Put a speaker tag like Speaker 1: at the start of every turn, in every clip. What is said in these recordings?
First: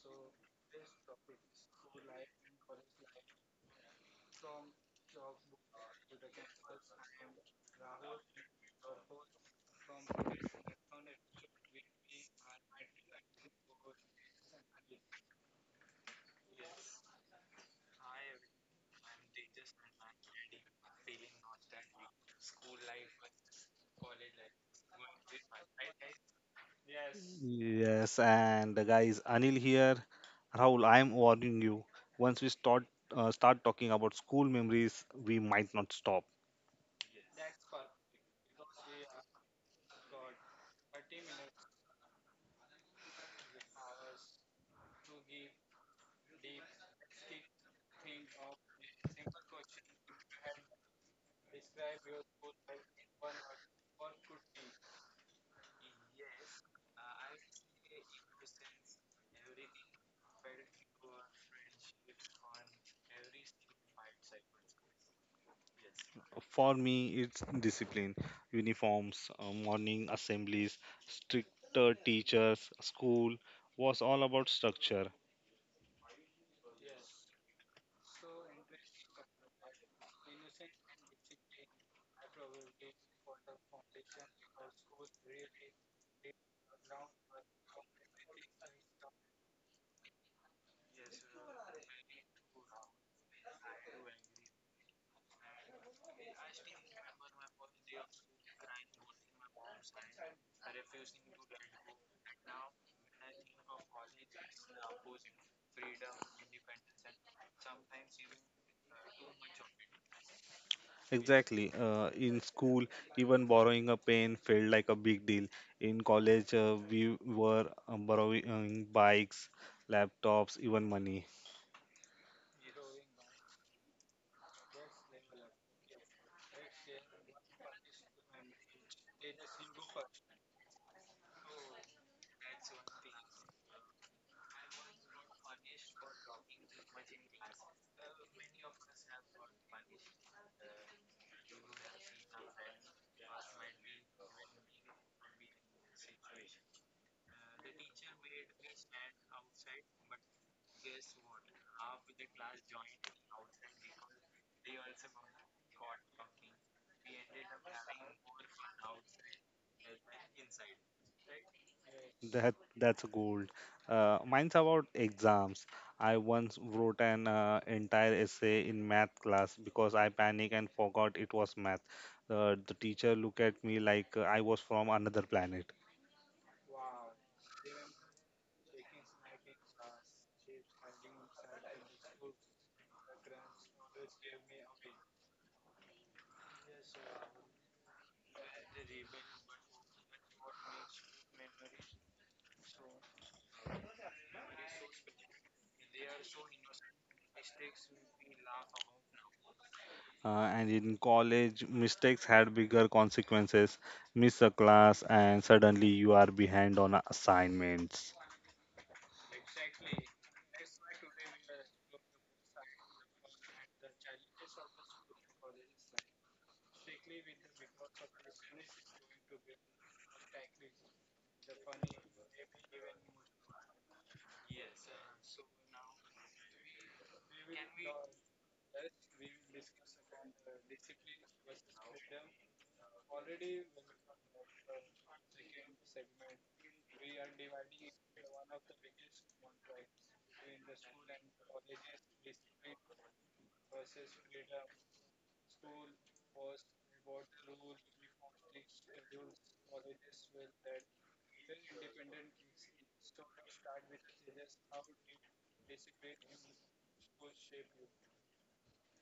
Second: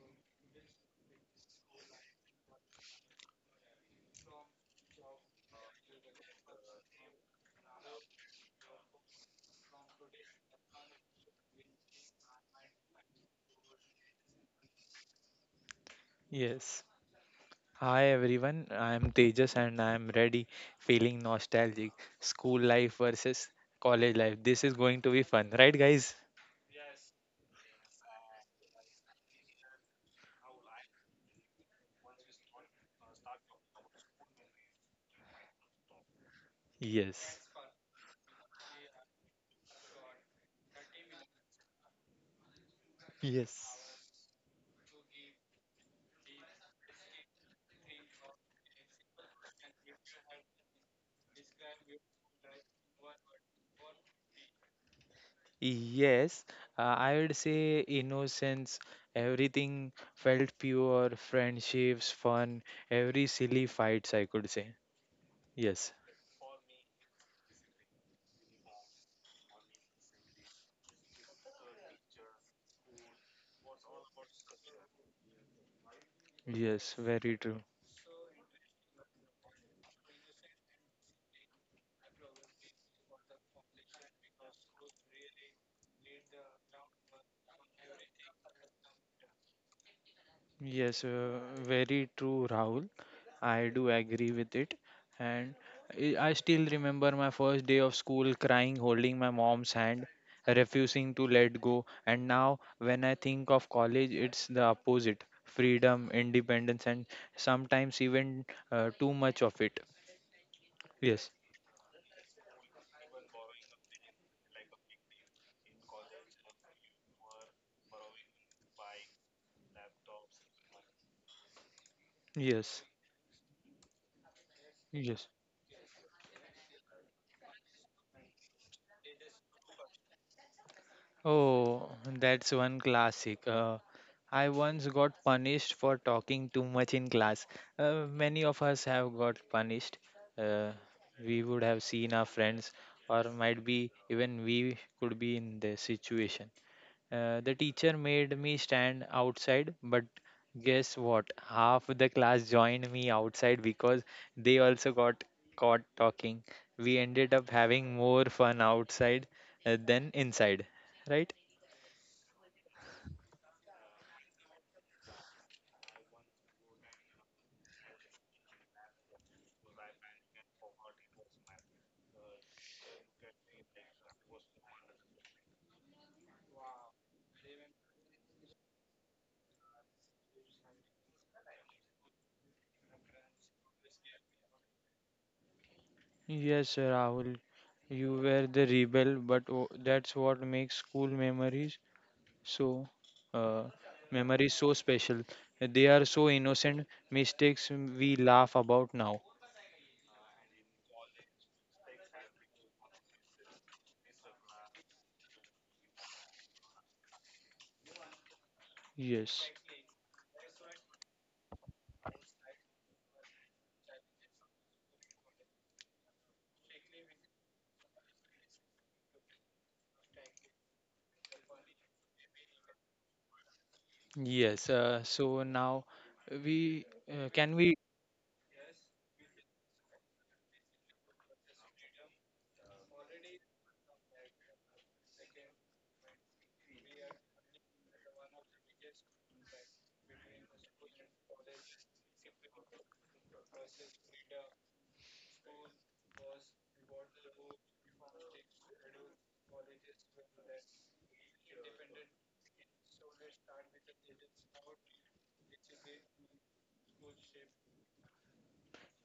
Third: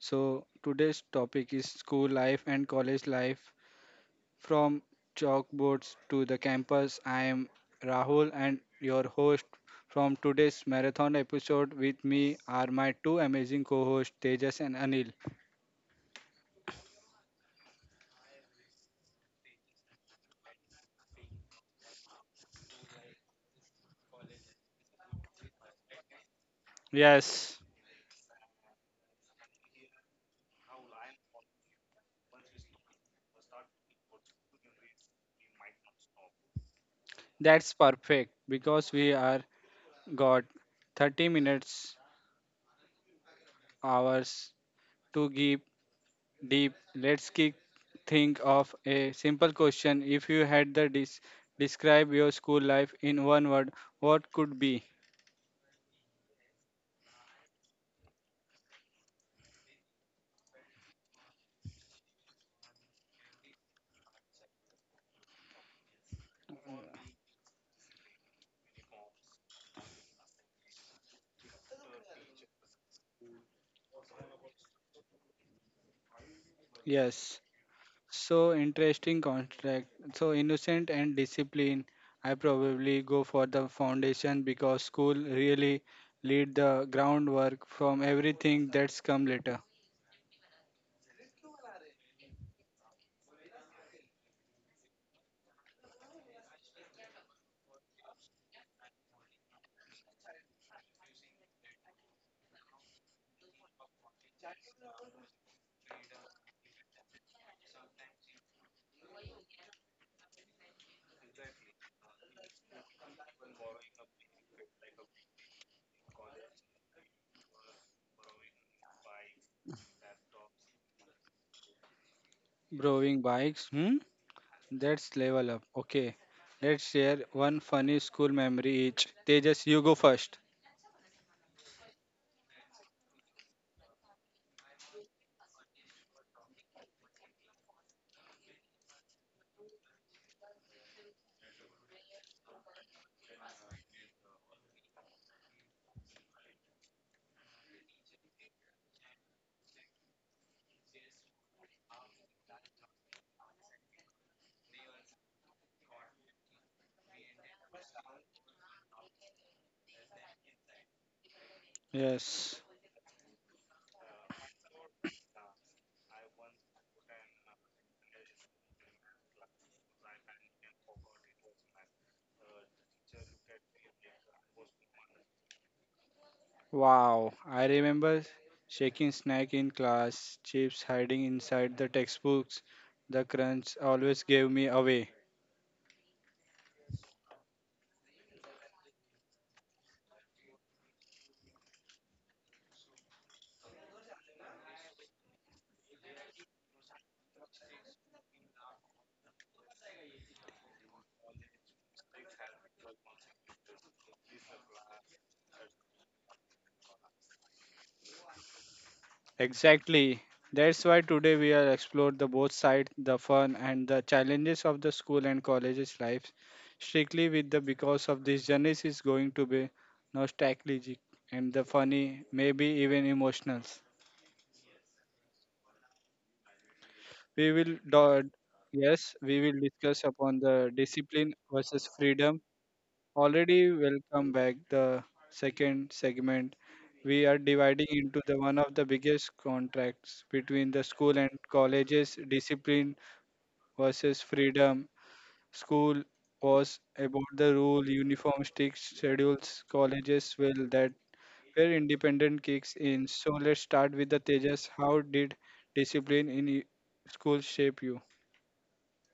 Speaker 1: So, today's topic is school life and college life from chalkboards to the campus. I am Rahul and your host from today's marathon episode. With me are my two amazing co hosts, Tejas and Anil.
Speaker 2: Yes. Hi everyone, I am Tejas and I am ready feeling nostalgic. School life versus college life. This is going to be fun, right guys?
Speaker 1: Yes,
Speaker 3: Yes, and the guy is Anil here. Rahul, I am warning you. Once we start start talking about school memories, we might not stop.
Speaker 2: Yes.
Speaker 1: that's perfect because we are got 30 minutes
Speaker 2: Yes.
Speaker 1: hours to give deep. Let's kick, think of a simple question. If you had the describe your school life in one word, what could be?
Speaker 2: Yes, I would say innocence. Everything felt pure, friendships, fun, every silly fights, I could say. Yes,
Speaker 3: For me, it's discipline, uniforms, morning assemblies, stricter teachers. School was all about structure.
Speaker 2: yes, very
Speaker 1: Yes.
Speaker 2: true.
Speaker 1: So interesting contract. So innocent and discipline. I probably go for the foundation because school really lead the groundwork from everything that's come later.
Speaker 2: Yes, uh, Very true, Rahul. I do agree with it. And I still remember my first day of school crying, holding my mom's hand, refusing to let go. And now, when I think of college, it's the opposite freedom, independence, and sometimes even too much of it. Yes,
Speaker 3: Exactly. In school, even borrowing a pen felt like a big deal. In college, we were borrowing bikes, laptops, even money.
Speaker 2: yes,
Speaker 1: Browing bikes. Hmm. That's
Speaker 2: yes.
Speaker 1: level up. Okay. Let's share one funny school memory each. Tejas, you go first.
Speaker 2: Oh, that's one classic. I once got punished for talking too much in class. Many of us have got punished. Uh, we would have seen our friends, or might be even we could be in the situation. The teacher made me stand outside, but guess what? Half the class joined me outside because they also got caught talking. We ended up having more fun outside than inside, right?
Speaker 1: Yes.
Speaker 3: That's gold. Mine's about exams. I once wrote an entire essay in math class because I panicked and forgot it was math. The teacher looked at me like I was from another planet.
Speaker 1: Wow, I remember shaking snack in class, chips hiding inside the textbooks. The crunch always gave me away.
Speaker 2: Yes, Rahul, you were the rebel, but that's what makes school memories so uh, memories so special. They are so innocent mistakes we laugh about now.
Speaker 3: And in college, mistakes had bigger consequences. Miss a class, and suddenly you are behind on assignments.
Speaker 2: Yes,
Speaker 1: Exactly. That's why today we are explore the both sides, the fun and the challenges of the school and college's life. Strictly with the because of this journey is going to be nostalgic and the funny, maybe even emotional.
Speaker 2: yes. So now we
Speaker 1: We
Speaker 2: can
Speaker 1: will
Speaker 2: we
Speaker 1: do- yes, we will discuss upon the discipline versus freedom. Already welcome back the second segment. We are dividing into the one of the biggest contracts between the school and colleges discipline versus freedom. School was about the rule, uniform strict schedules, colleges will that where independent kicks in. So let's start with the Tejas. How did discipline in school shape you?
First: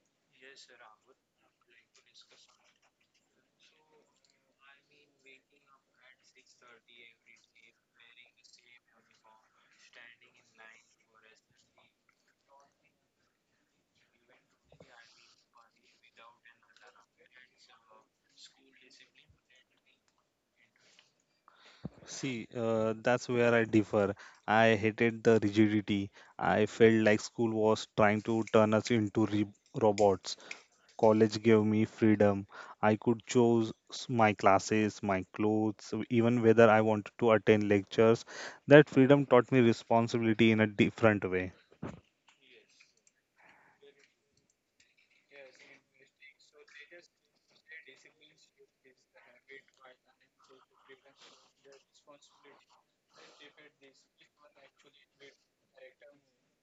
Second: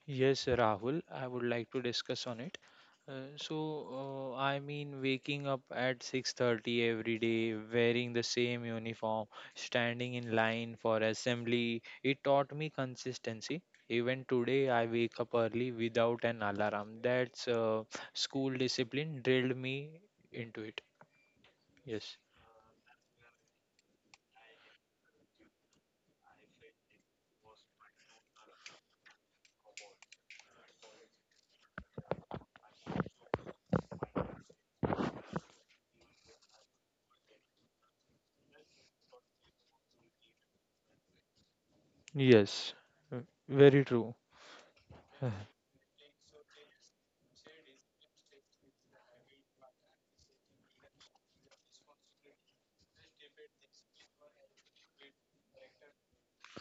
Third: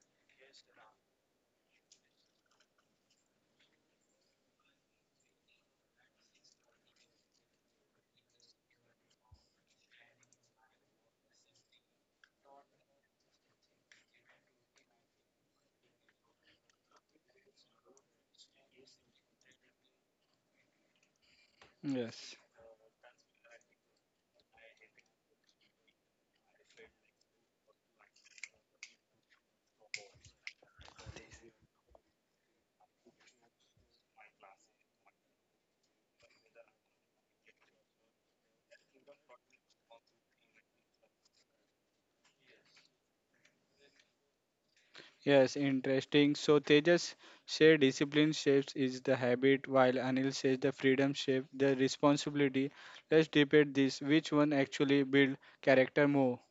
Speaker 2: Yes, Rahul, I would like to discuss on it. So, I mean, waking up at 6:30 every day, wearing the same uniform, standing in line for assembly, it taught me consistency. Even today, I wake up early without an alarm. That's school discipline drilled me into it. Yes.
Speaker 1: Yes.
Speaker 3: See, that's where I differ. I hated the rigidity. I felt like school was trying to turn us into robots. College gave me freedom. I could choose my classes, my clothes, even whether I wanted to attend lectures. That freedom taught me responsibility in a different way.
Speaker 2: Yes. uh, Very true.
Speaker 1: Yes, interesting. So Tejas say discipline shapes is the habit, while Anil says the freedom shape the responsibility. Let's debate this. Which one actually build character more?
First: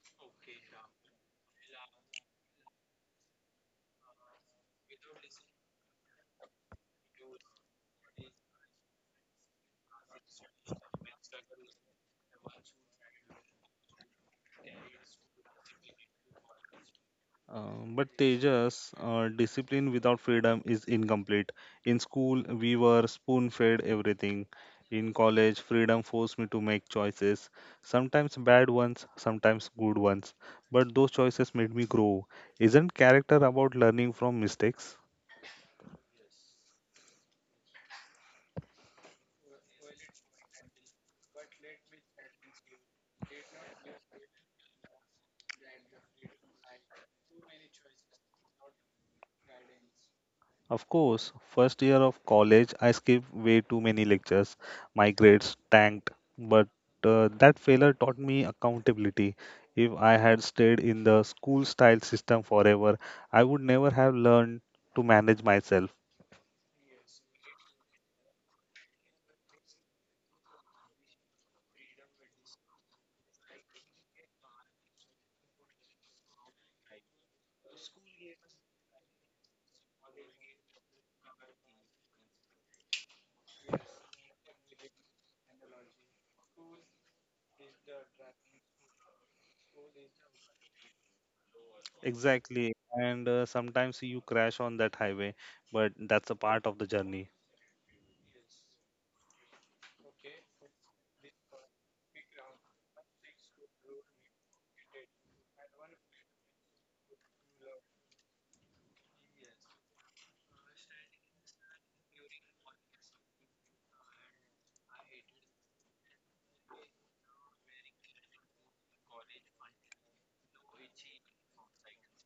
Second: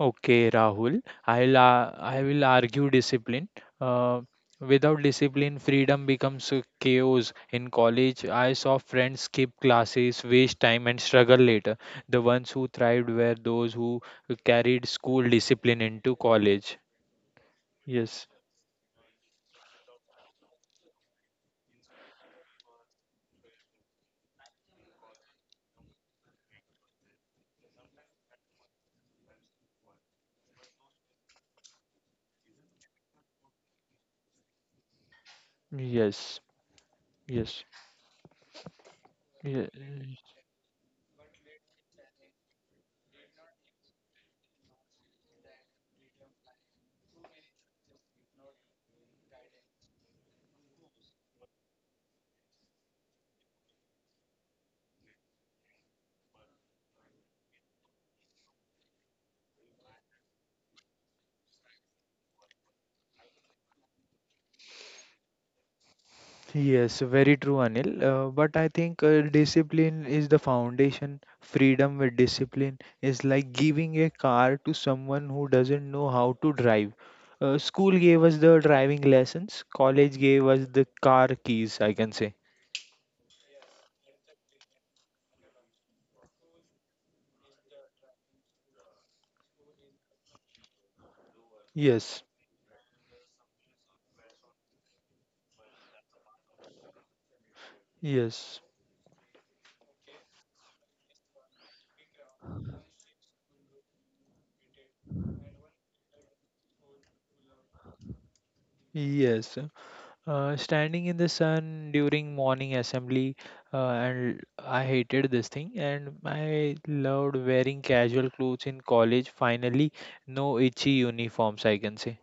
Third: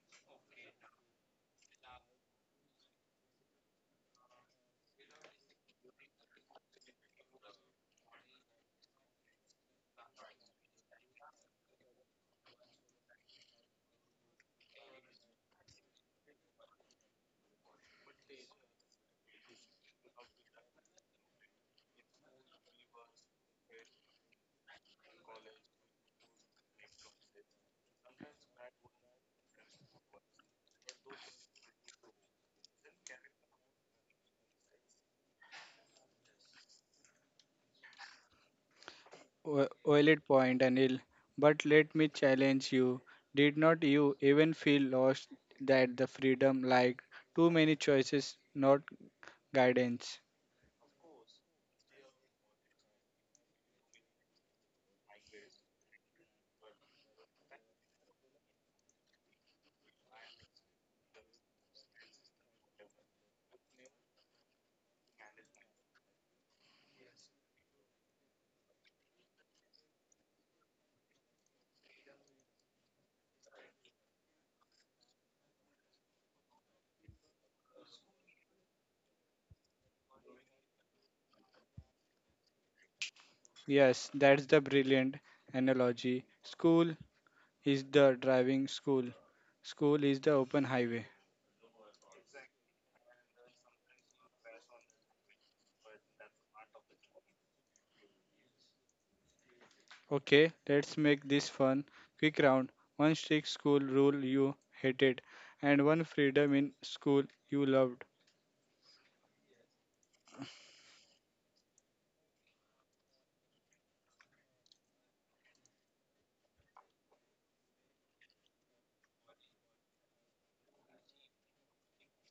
Speaker 2: Okay, Rahul. I will argue discipline. Uh, Without discipline, freedom becomes a chaos. In college, I saw friends skip classes, waste time, and struggle later. The ones who thrived were those who carried school discipline into college.
Speaker 3: But
Speaker 2: Yes,
Speaker 3: Tejas, discipline without freedom is incomplete. In school, we were spoon-fed everything. In college, freedom forced me to make choices, sometimes bad ones, sometimes good ones. But those choices made me grow. Isn't character about learning from mistakes?
Speaker 2: yes, yes,
Speaker 1: Valid
Speaker 2: yes.
Speaker 1: point, Anil. But let me challenge you. Did not you even feel lost that the freedom like too many choices, not guidance?
Speaker 3: Of course, first year of college, I skipped way too many lectures. My grades tanked, but that failure taught me accountability. If I had stayed in the school style system forever, I would never have learned to manage myself.
Speaker 2: Yes, Very true, Anil. But I think discipline is the foundation. Freedom with discipline is like giving a car to someone who doesn't know how to drive. School gave us the driving lessons, college gave us the car keys, I can say.
Speaker 1: Yes, that's the brilliant analogy. School is the driving school. School is the open highway.
Speaker 2: Yes,
Speaker 3: Exactly. And sometimes you crash on that highway, but that's a part of the journey.
Speaker 2: yes,
Speaker 1: Okay, let's make this fun. Quick round. One strict school rule you hated, and one freedom in school you loved.
Speaker 2: yes. Standing in the sun during morning assembly, and I hated this thing. And I loved wearing casual clothes in college. Finally, no itchy uniforms, I can say.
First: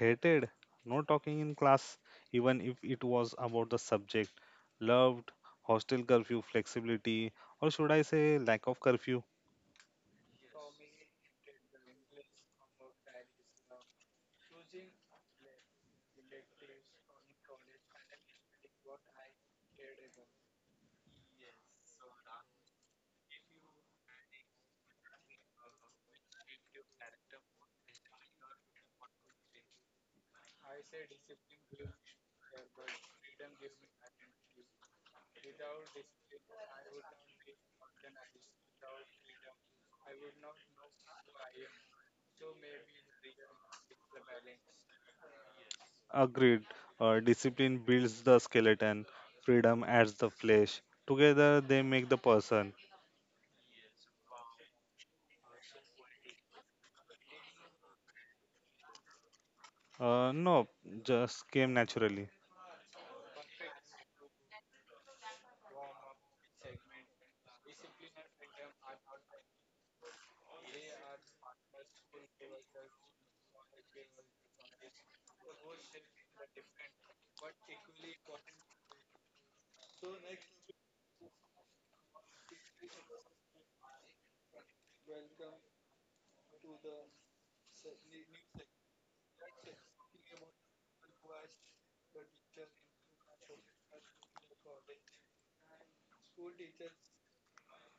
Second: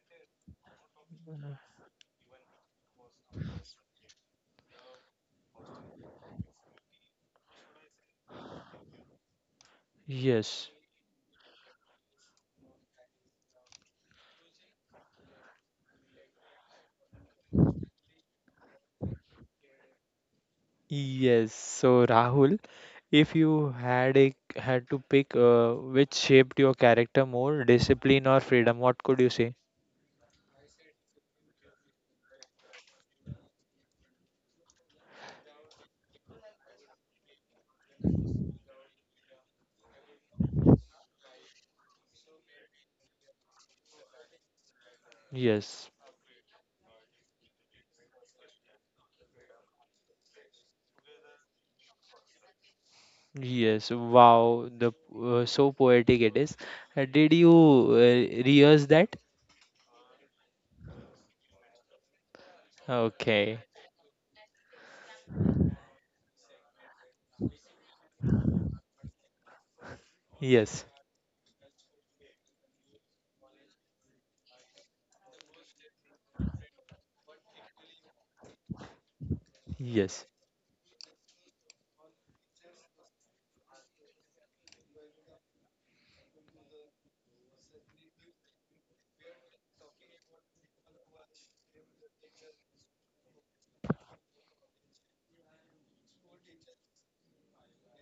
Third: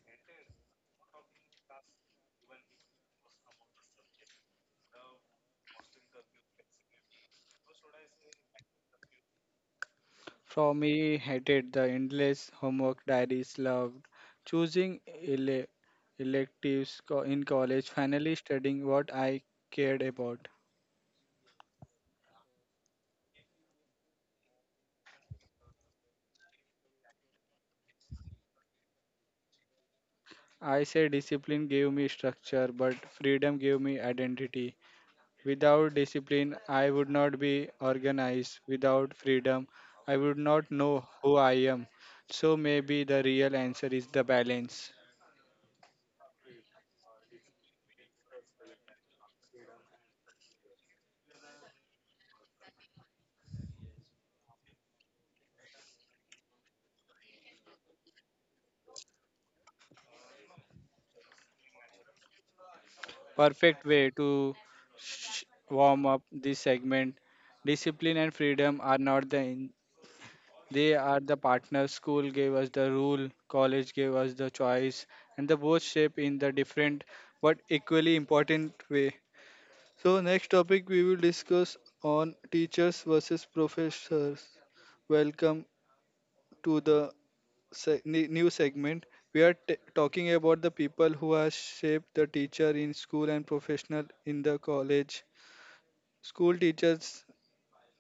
Speaker 3: Hated, no talking in
Speaker 2: Uh,
Speaker 3: class, even if it was about the subject, loved, hostel curfew, flexibility, or should I say lack of curfew?
Speaker 2: Yes,
Speaker 1: For me, hated the endless homework diaries, loved choosing electives in college, finally studying what I cared about.
Speaker 2: yes. So Rahul, if you had to pick, which shaped your character more, discipline or freedom, what could you say?
Speaker 1: I say discipline gave me structure, but freedom gave me identity. Without discipline, I would not be organized. Without freedom, I would not know who I am. So maybe the real answer is the balance.
Speaker 2: Yes,
Speaker 3: Agreed, discipline builds the skeleton, freedom adds the flesh. Together they make the person.
Speaker 2: yes. Wow, the so poetic it is. Did you rehearse that?
Speaker 3: No, just came naturally.
Speaker 2: Okay.
Speaker 1: Perfect way to sh- warm up this segment. Discipline and freedom are not the,
Speaker 2: Yes.
Speaker 1: they are the partners. School gave us the rule, college gave us the choice, and the both shape in the different but equally important way. So
Speaker 2: Yes.
Speaker 1: next topic we will discuss on teachers versus professors. Welcome to the new segment. We are talking about the people who have shaped the teacher in school and professional in the college. School teachers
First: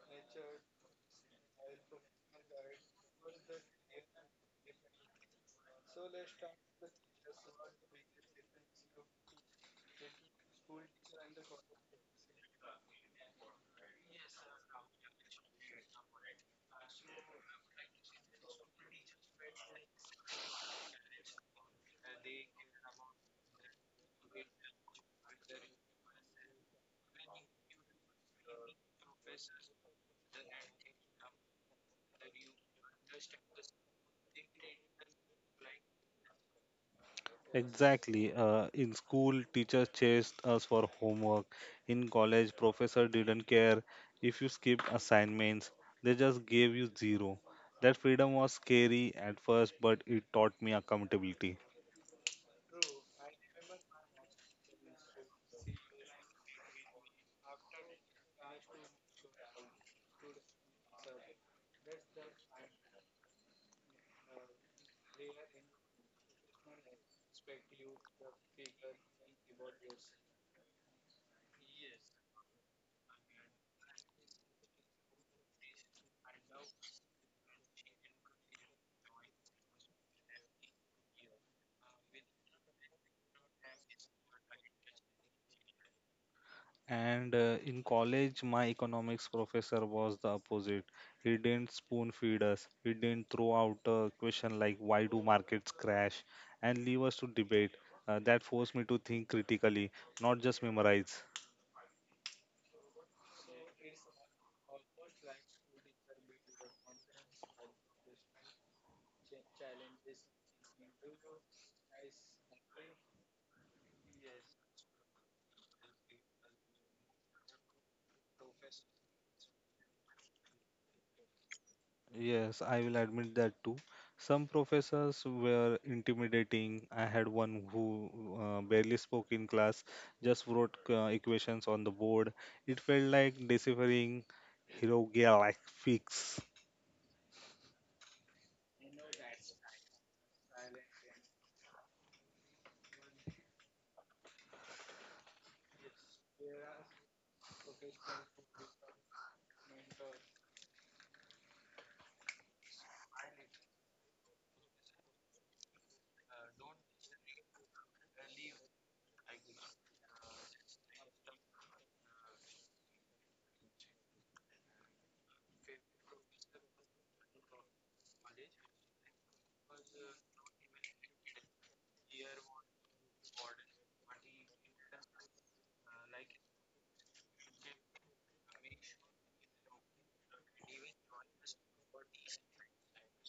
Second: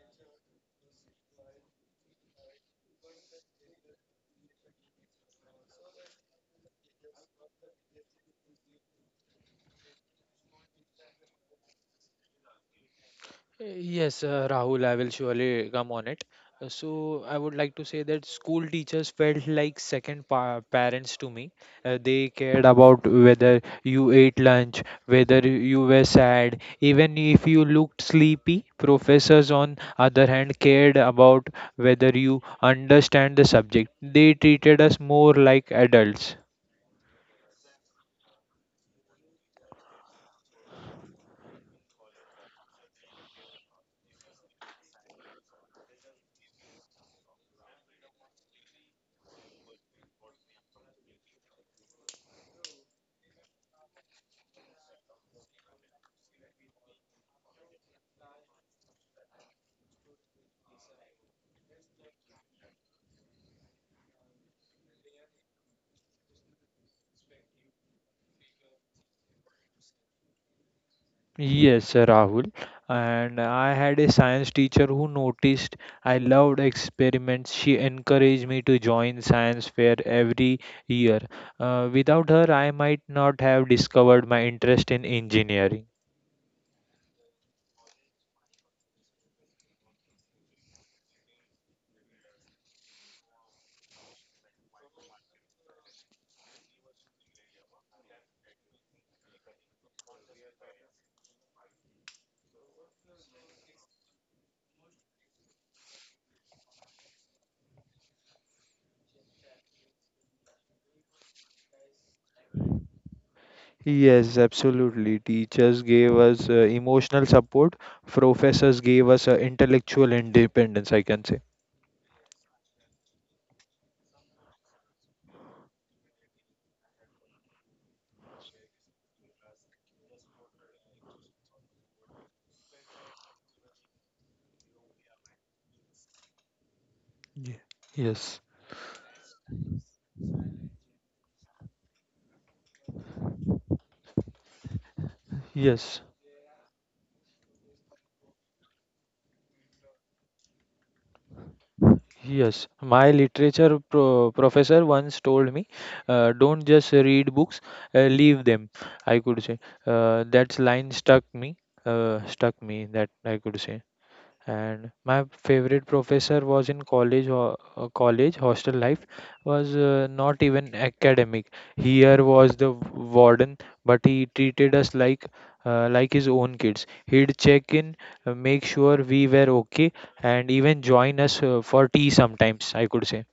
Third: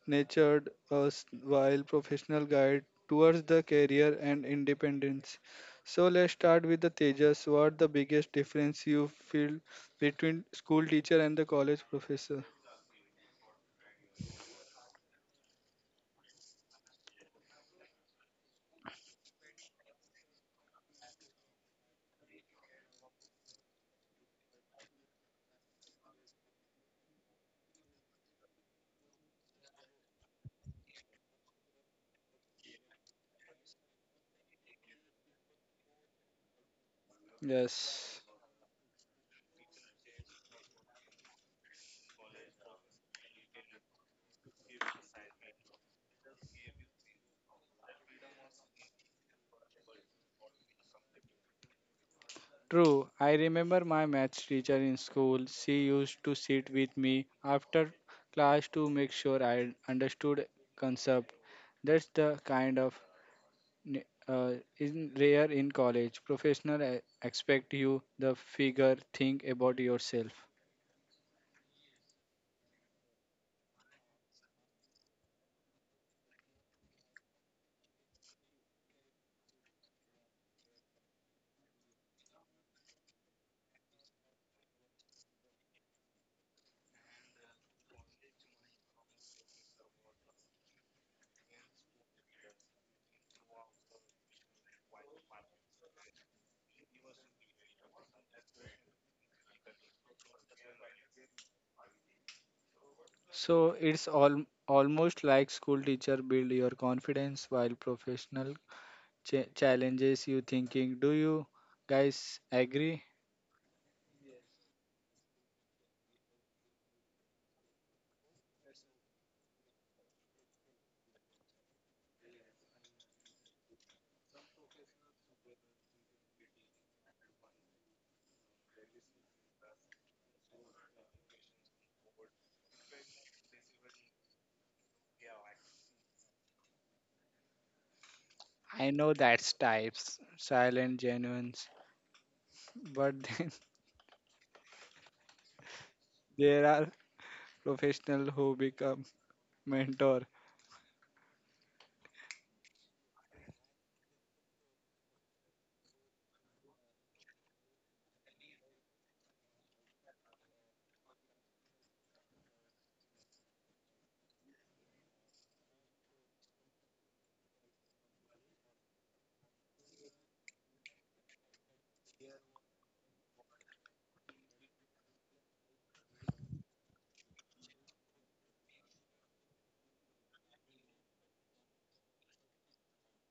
Speaker 1: nurtured us while professional guide towards the career and independence. So let's start with the Tejas. What the biggest difference you feel between school teacher and the college professor?
Speaker 2: Yes, Rahul, I will surely come on it. I would like to say that school teachers felt like second pa parents to me. They cared about whether you ate lunch, whether you were sad, even if you looked sleepy. Professors, on other hand, cared about whether you understand the subject. They treated us more like adults.
Speaker 1: Yes.
Speaker 3: Exactly. In school, teachers chased us for homework. In college, professor didn't care if you skipped assignments. They just gave you zero. That freedom was scary at first, but it taught me accountability.
Speaker 1: True, I remember my maths teacher in school. She used to sit with me after class to make sure I understood concept. That's the kind of n- uh, in rare in college. Professional expect you the figure think about yourself.
Speaker 2: Yes, Rahul. And I had a science teacher who noticed I loved experiments. She encouraged me to join science fair every year. Without her, I might not have discovered my interest in engineering.
Speaker 3: And in college, my economics professor was the opposite. He didn't spoon feed us. He didn't throw out a question like "Why do markets crash?" and leave us to debate. That forced me to think critically, not just memorize.
Speaker 1: So it's all almost like school teacher build your confidence while professional challenges you thinking. Do you guys agree?
Speaker 2: Yes, absolutely. Teachers gave us emotional support. Professors gave us intellectual independence, I can say.
Speaker 3: Yes, I will admit that too. Some professors were intimidating. I had one who barely spoke in class, just wrote equations on the board. It felt like deciphering hieroglyphics.
Speaker 2: Ye- Yes.
Speaker 1: I know that's types, silent genuines, but then
Speaker 2: Yes.
Speaker 1: there are professionals who become mentor.
Speaker 2: Yes, my literature professor once told me, don't just read books, leave them. I could say that line stuck me, stuck me. That I could say and my favorite professor was in college or college hostel life was not even academic here was the warden but he treated us like his own kids he'd check in make sure we were okay and even join us for tea sometimes I could say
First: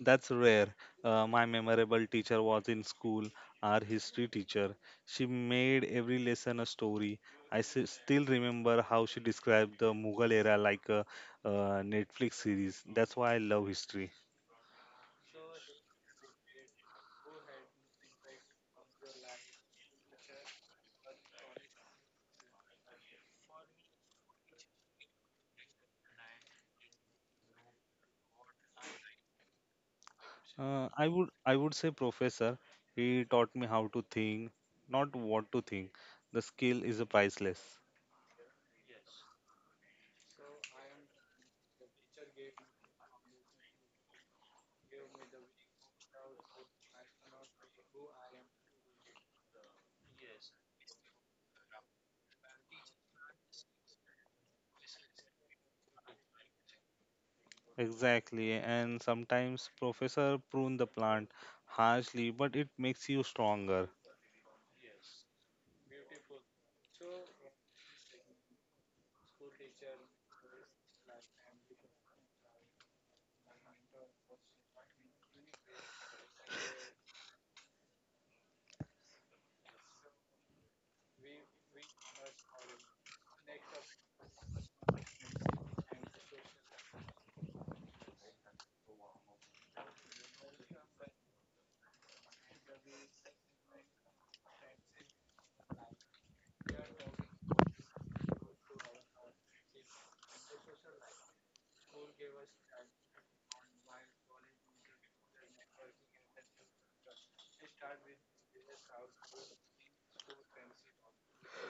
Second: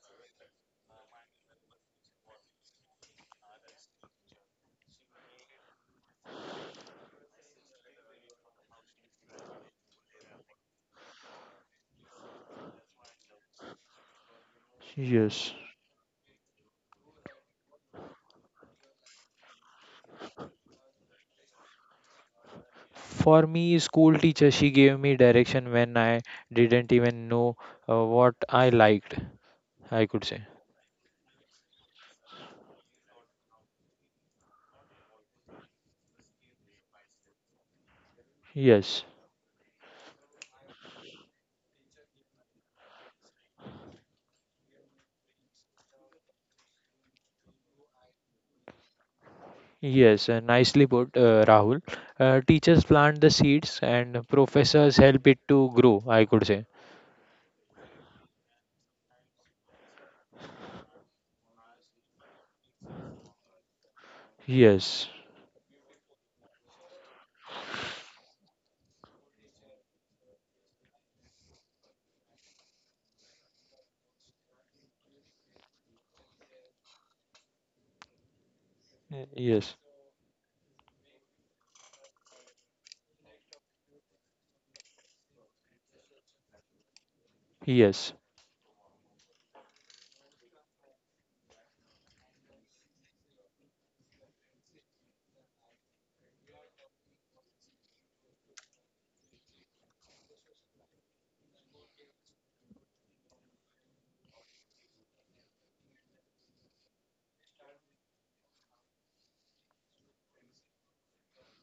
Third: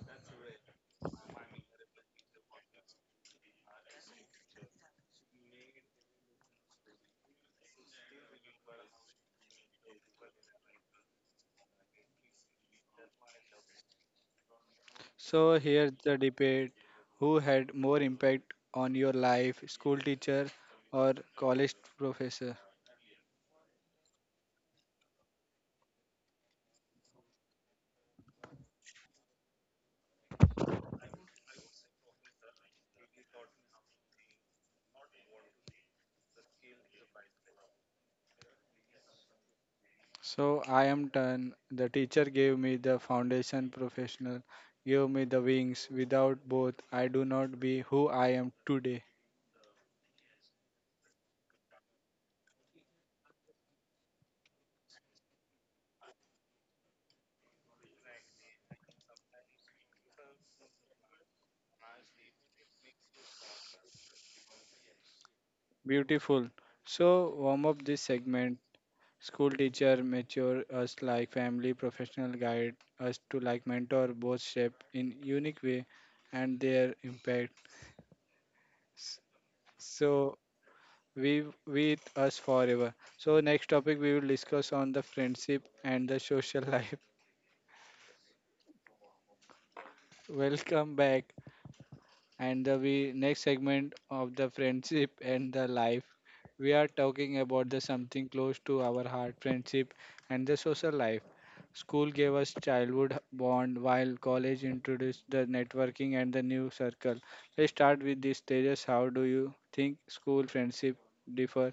Speaker 3: That's rare. My memorable teacher was in school, our history teacher. She made every lesson a story. I still remember how she described the Mughal era like a Netflix series. That's why I love history.
Speaker 2: Yes.
Speaker 1: So here's the debate: who had more impact on your life, school teacher or college professor?
Speaker 2: For me, school teacher, she gave me direction when I didn't even know what I liked, I could say.
Speaker 3: I would say professor. He taught me how to think, not what to think. The skill is a priceless.
Speaker 2: Yes.
Speaker 1: So I am done. The teacher gave me the foundation, professional gave me the wings. Without both, I do not be who I am today.
Speaker 2: Yes, Nicely put, Rahul. Teachers plant the seeds and professors help it to grow, I could say.
Speaker 3: Exactly, and sometimes professor prune the plant harshly, but it makes you stronger.
Speaker 2: Yes,
Speaker 1: Beautiful. So warm up this segment. School teacher mature us like family, professional guide us to like mentor, both shape in unique way and their impact.
Speaker 2: y-
Speaker 1: s-
Speaker 2: yes,
Speaker 1: So we with us forever. So next topic we will discuss on the friendship and the social life.
Speaker 2: yes.
Speaker 1: Welcome back and the we next segment of the friendship and the life. We are talking about the something close to our heart, friendship and the social life. School gave us childhood bond while college introduced the networking and the new circle. Let's start with these stages. How do you think school friendship differ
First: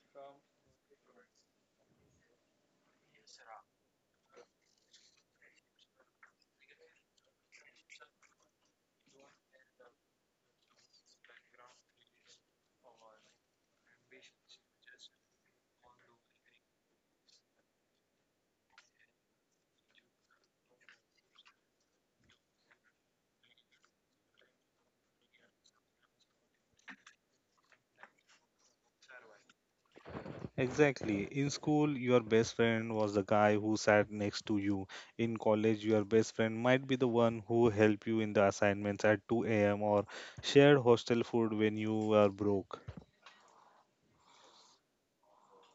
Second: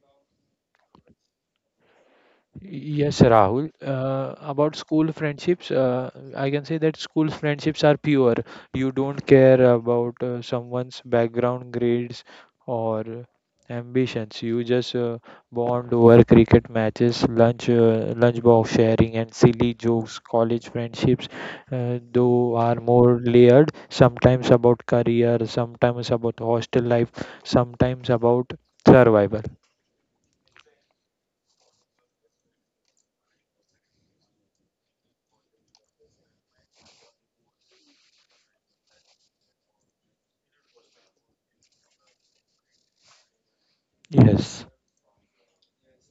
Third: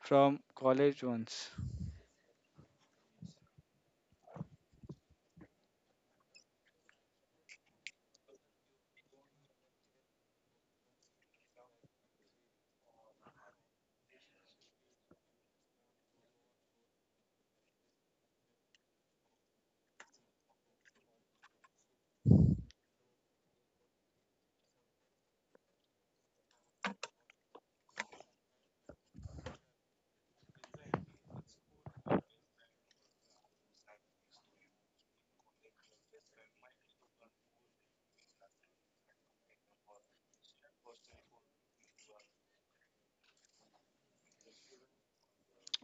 Speaker 1: from college ones?
Speaker 2: Yes, Rahul. About school friendships, I can say that school friendships are pure. You don't care about someone's background, grades, or ambitions. You just bond over cricket matches, lunch, lunchbox sharing, and silly jokes. College friendships, though, are more layered. Sometimes about career, sometimes about hostel life, sometimes about survival.
Speaker 3: Exactly. In school, your best friend was the guy who sat next to you. In college, your best friend might be the one who helped you in the assignments at 2 a.m. or shared hostel food when you were broke.
Speaker 2: Yes.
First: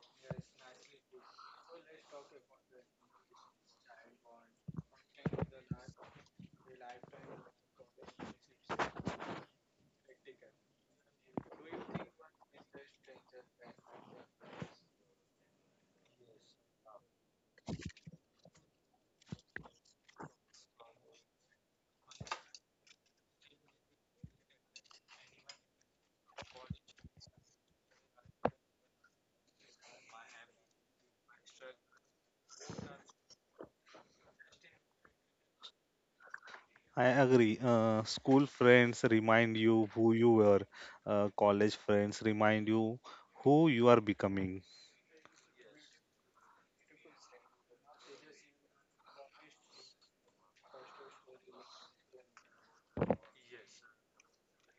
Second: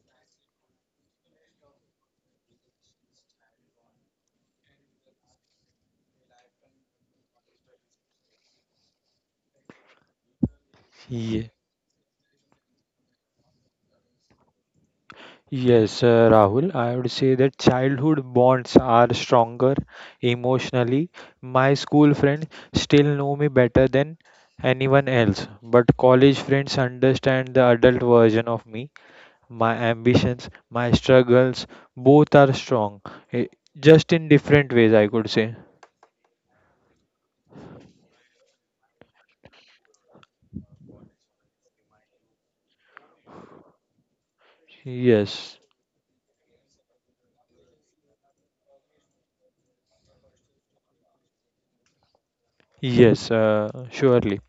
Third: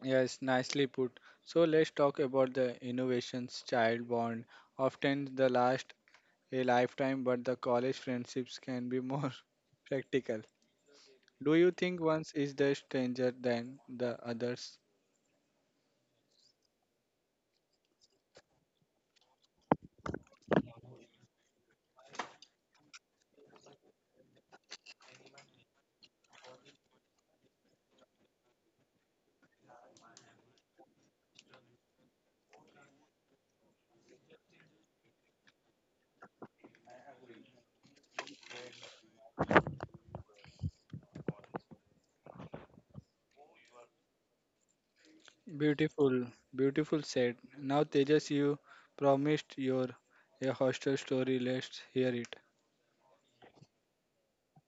Speaker 1: Yes, nicely put. So let's talk about the innovations child bond. Often the last a lifetime, but the college friendships can be more practical. Do you think one is the stranger than the others?
Speaker 2: Yes, Rahul, I would say that childhood bonds are stronger emotionally. My school friends still know me better than anyone else, but college friends understand the adult version of me. My ambitions, my struggles, both are strong, eh, just in different ways, I could say.
Speaker 3: I agree. School friends remind you who you were. College friends remind you who you are becoming.
Speaker 2: Yes,
Speaker 1: Beautiful, beautiful said. Now, Tejas, you promised your a hostel story. Let's hear it.
Speaker 2: yes, surely.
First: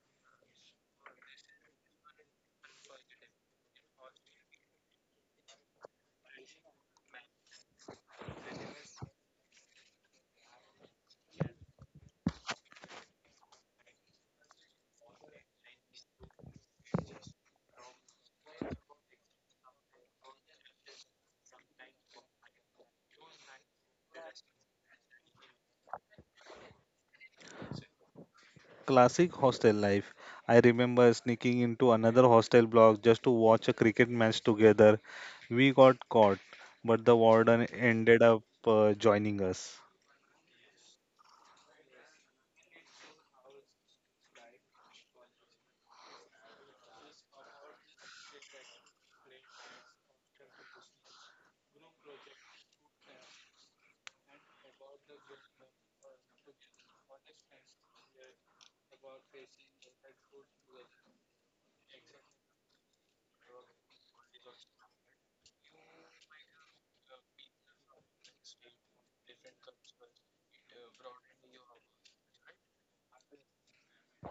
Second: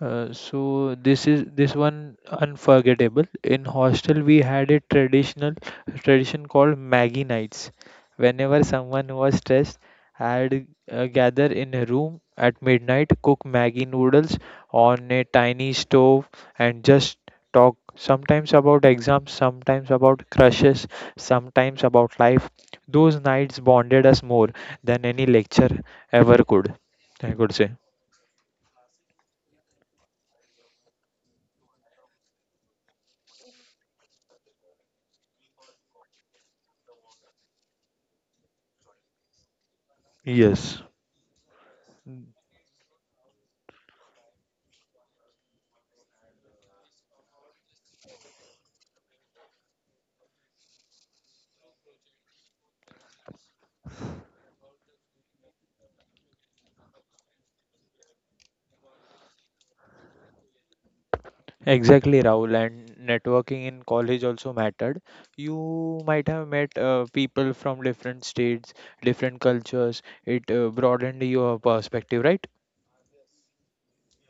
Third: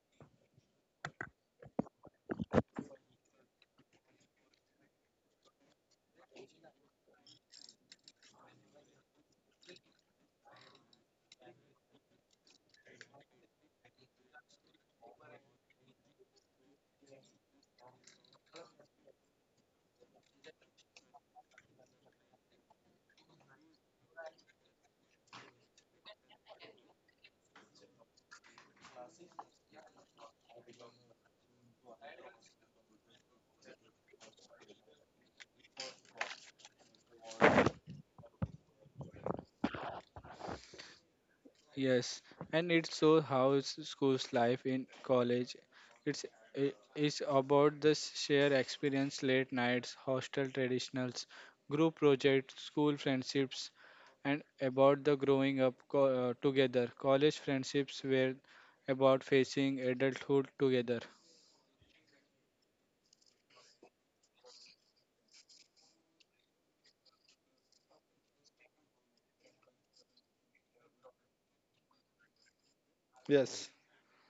Speaker 2: So this is this one unforgettable. In hostel we had a tradition called Maggie nights. Whenever someone was stressed, I'd gather in a room at midnight, cook Maggie noodles on a tiny stove, and just talk. Sometimes about exams, sometimes about crushes, sometimes about life. Those nights bonded us more than any lecture ever could. I could say.
Speaker 3: Classic hostel life. I remember sneaking into another hostel block just to watch a cricket match together. We got caught, but the warden ended up joining us.
Speaker 2: Yes.
Speaker 1: Yes, and it shows how school's life in college. It's i- it's about the shared experience, late nights, hostel traditionals, group projects, school friendships, and about the growing up together. College friendships were about facing adulthood together.
Speaker 2: Exactly, Rahul, and networking in college also mattered. You might have met people from different states, different cultures. It broadened your perspective, right?
Speaker 1: Yes.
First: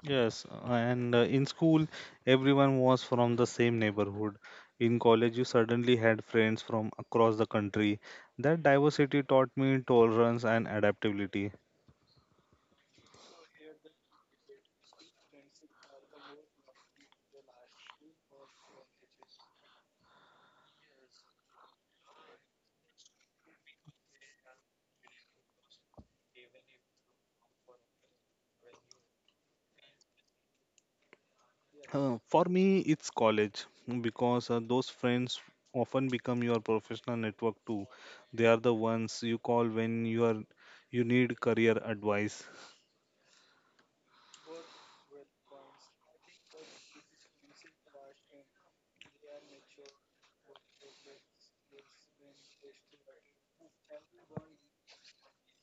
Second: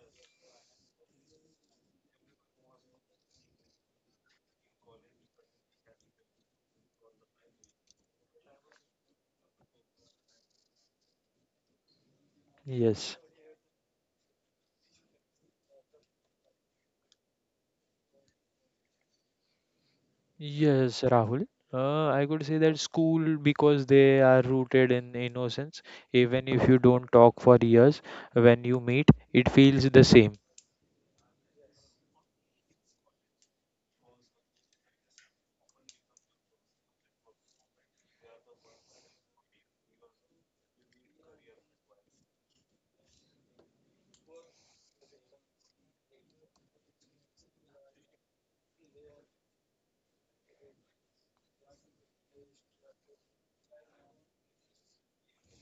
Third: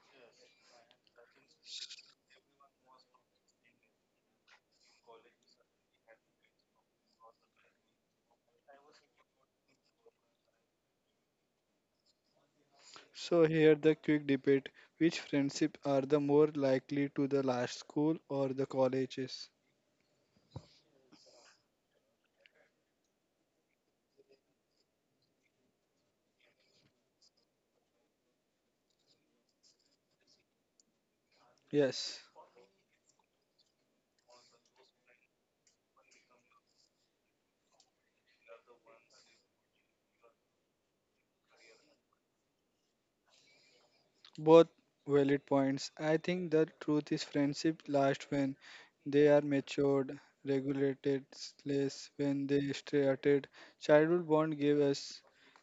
Speaker 3: Yes, and in school, everyone was from the same neighborhood. In college, you suddenly had friends from across the country. That diversity taught me tolerance and adaptability.
Speaker 2: Yes.
Speaker 1: So here the quick debate. Which friendship are the more likely to the last school or the colleges?
Speaker 2: Yes, Rahul. I could say that school because they are rooted in innocence. Even if you don't talk for years, when you meet, it feels the same.
Speaker 3: Uh,
Speaker 1: Yes.
Speaker 3: for me, it's college mm, because those friends often become your professional network too. They are the ones you call when you need career advice.
Speaker 1: Both valid points. I think the truth is friendship lasts when they are matured, regulated, less when they started. Childhood bond give us,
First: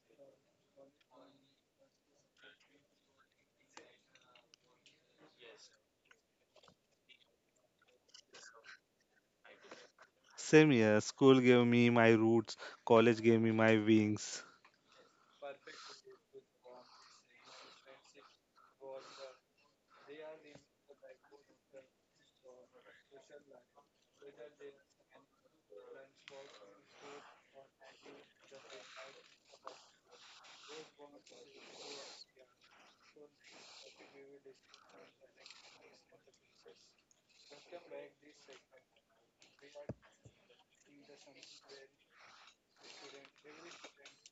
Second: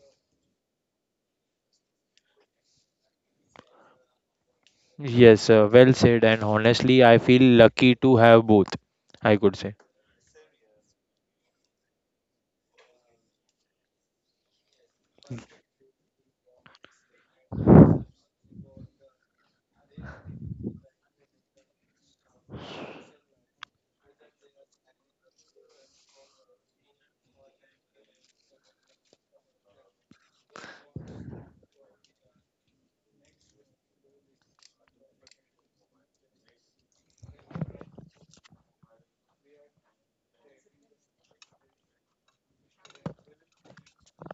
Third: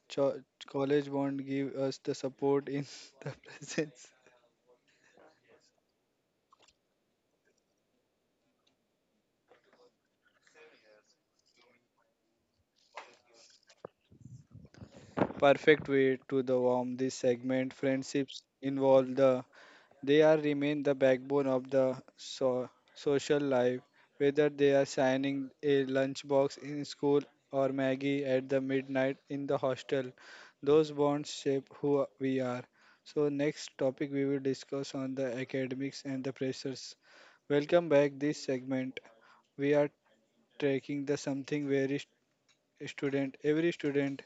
Speaker 1: cho- college bond give us the support in the presence.
Speaker 2: Yes, well said. And honestly, I feel lucky to have both. I could say.
Speaker 3: Same here, school gave me my roots, college gave me my wings.
Speaker 1: Perfect way to the warm this segment. Friendships involve the. They are remain the backbone of the social life, whether they are signing a lunchbox in school or Maggie at the midnight in the hostel. Those bonds shape who we are. So next topic we will discuss on the academics and the pressures. Welcome back this segment. We are taking the every student